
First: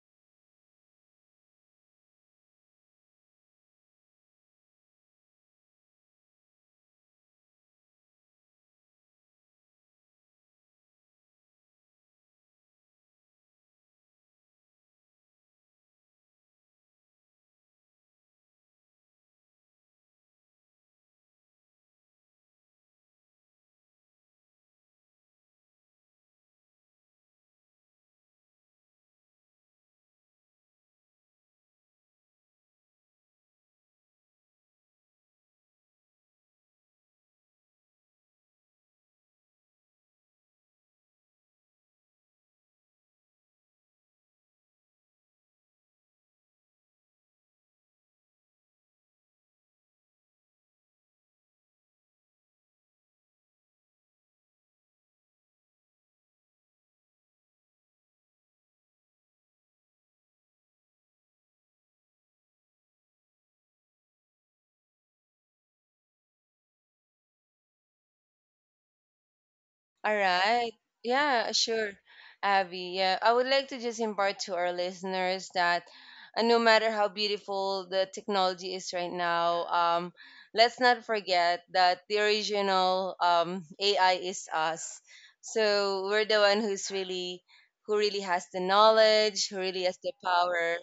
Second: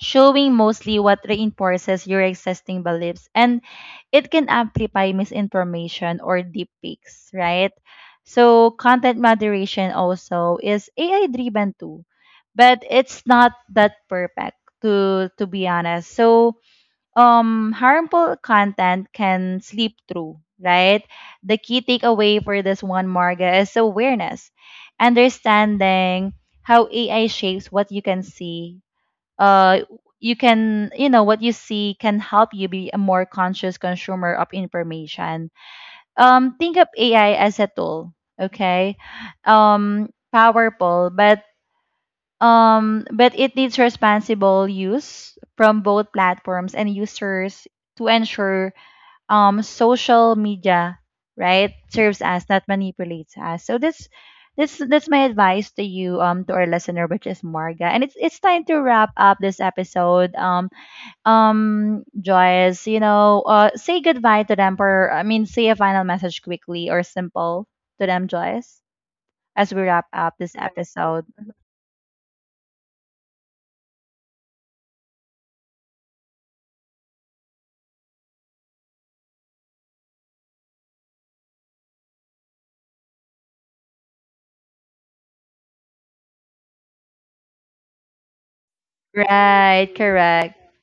showing mostly what reinforces your existing beliefs, and it can amplify misinformation or deep fakes, right? So content moderation also is AI driven too, but it's not that perfect, to be honest. So harmful content can slip through, right? The key takeaway for this one, Marga, is awareness, understanding how AI shapes what you can see. uh you know, what you see can help you be a more conscious consumer of information. Um, think of AI as a tool, okay? Powerful, but it needs responsible use from both platforms and users to ensure social media, right, serves us, not manipulates us. So that's my advice to you, um, to our listener, which is Marga. And it's time to wrap up this episode. Joyce, you know, say goodbye to them, for I mean say a final message, quickly or simple, to them, Joyce, as we wrap All up this right. episode. Yeah, sure, Abby. Yeah, I would like to just impart to our listeners that no matter how beautiful the technology is right now, let's not forget that the original AI is us. So we're the one who really has the knowledge, who really Right. has the Correct. power.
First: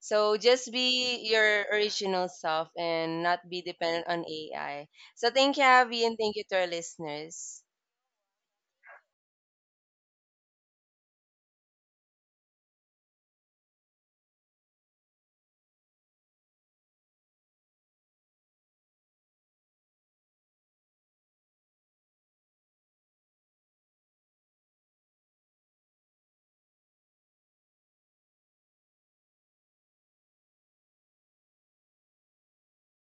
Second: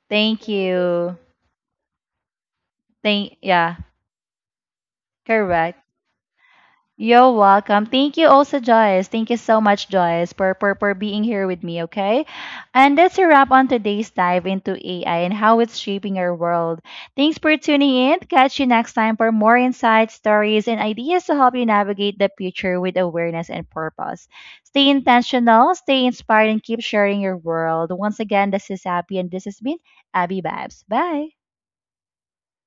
So Thank just be you. your original self and Thank not be Yeah. dependent on AI. So thank you, Correct. Abby, and thank you to our You're listeners. welcome. Thank you also, Joyce. Thank you so much, Joyce, for, for being here with me, okay? And that's a wrap on today's dive into AI and how it's shaping our world. Thanks for tuning in. Catch you next time for more insights, stories, and ideas to help you navigate the future with awareness and purpose. Stay intentional, stay inspired, and keep sharing your world. Once again, this is Abby, and this has been Abby Babs. Bye.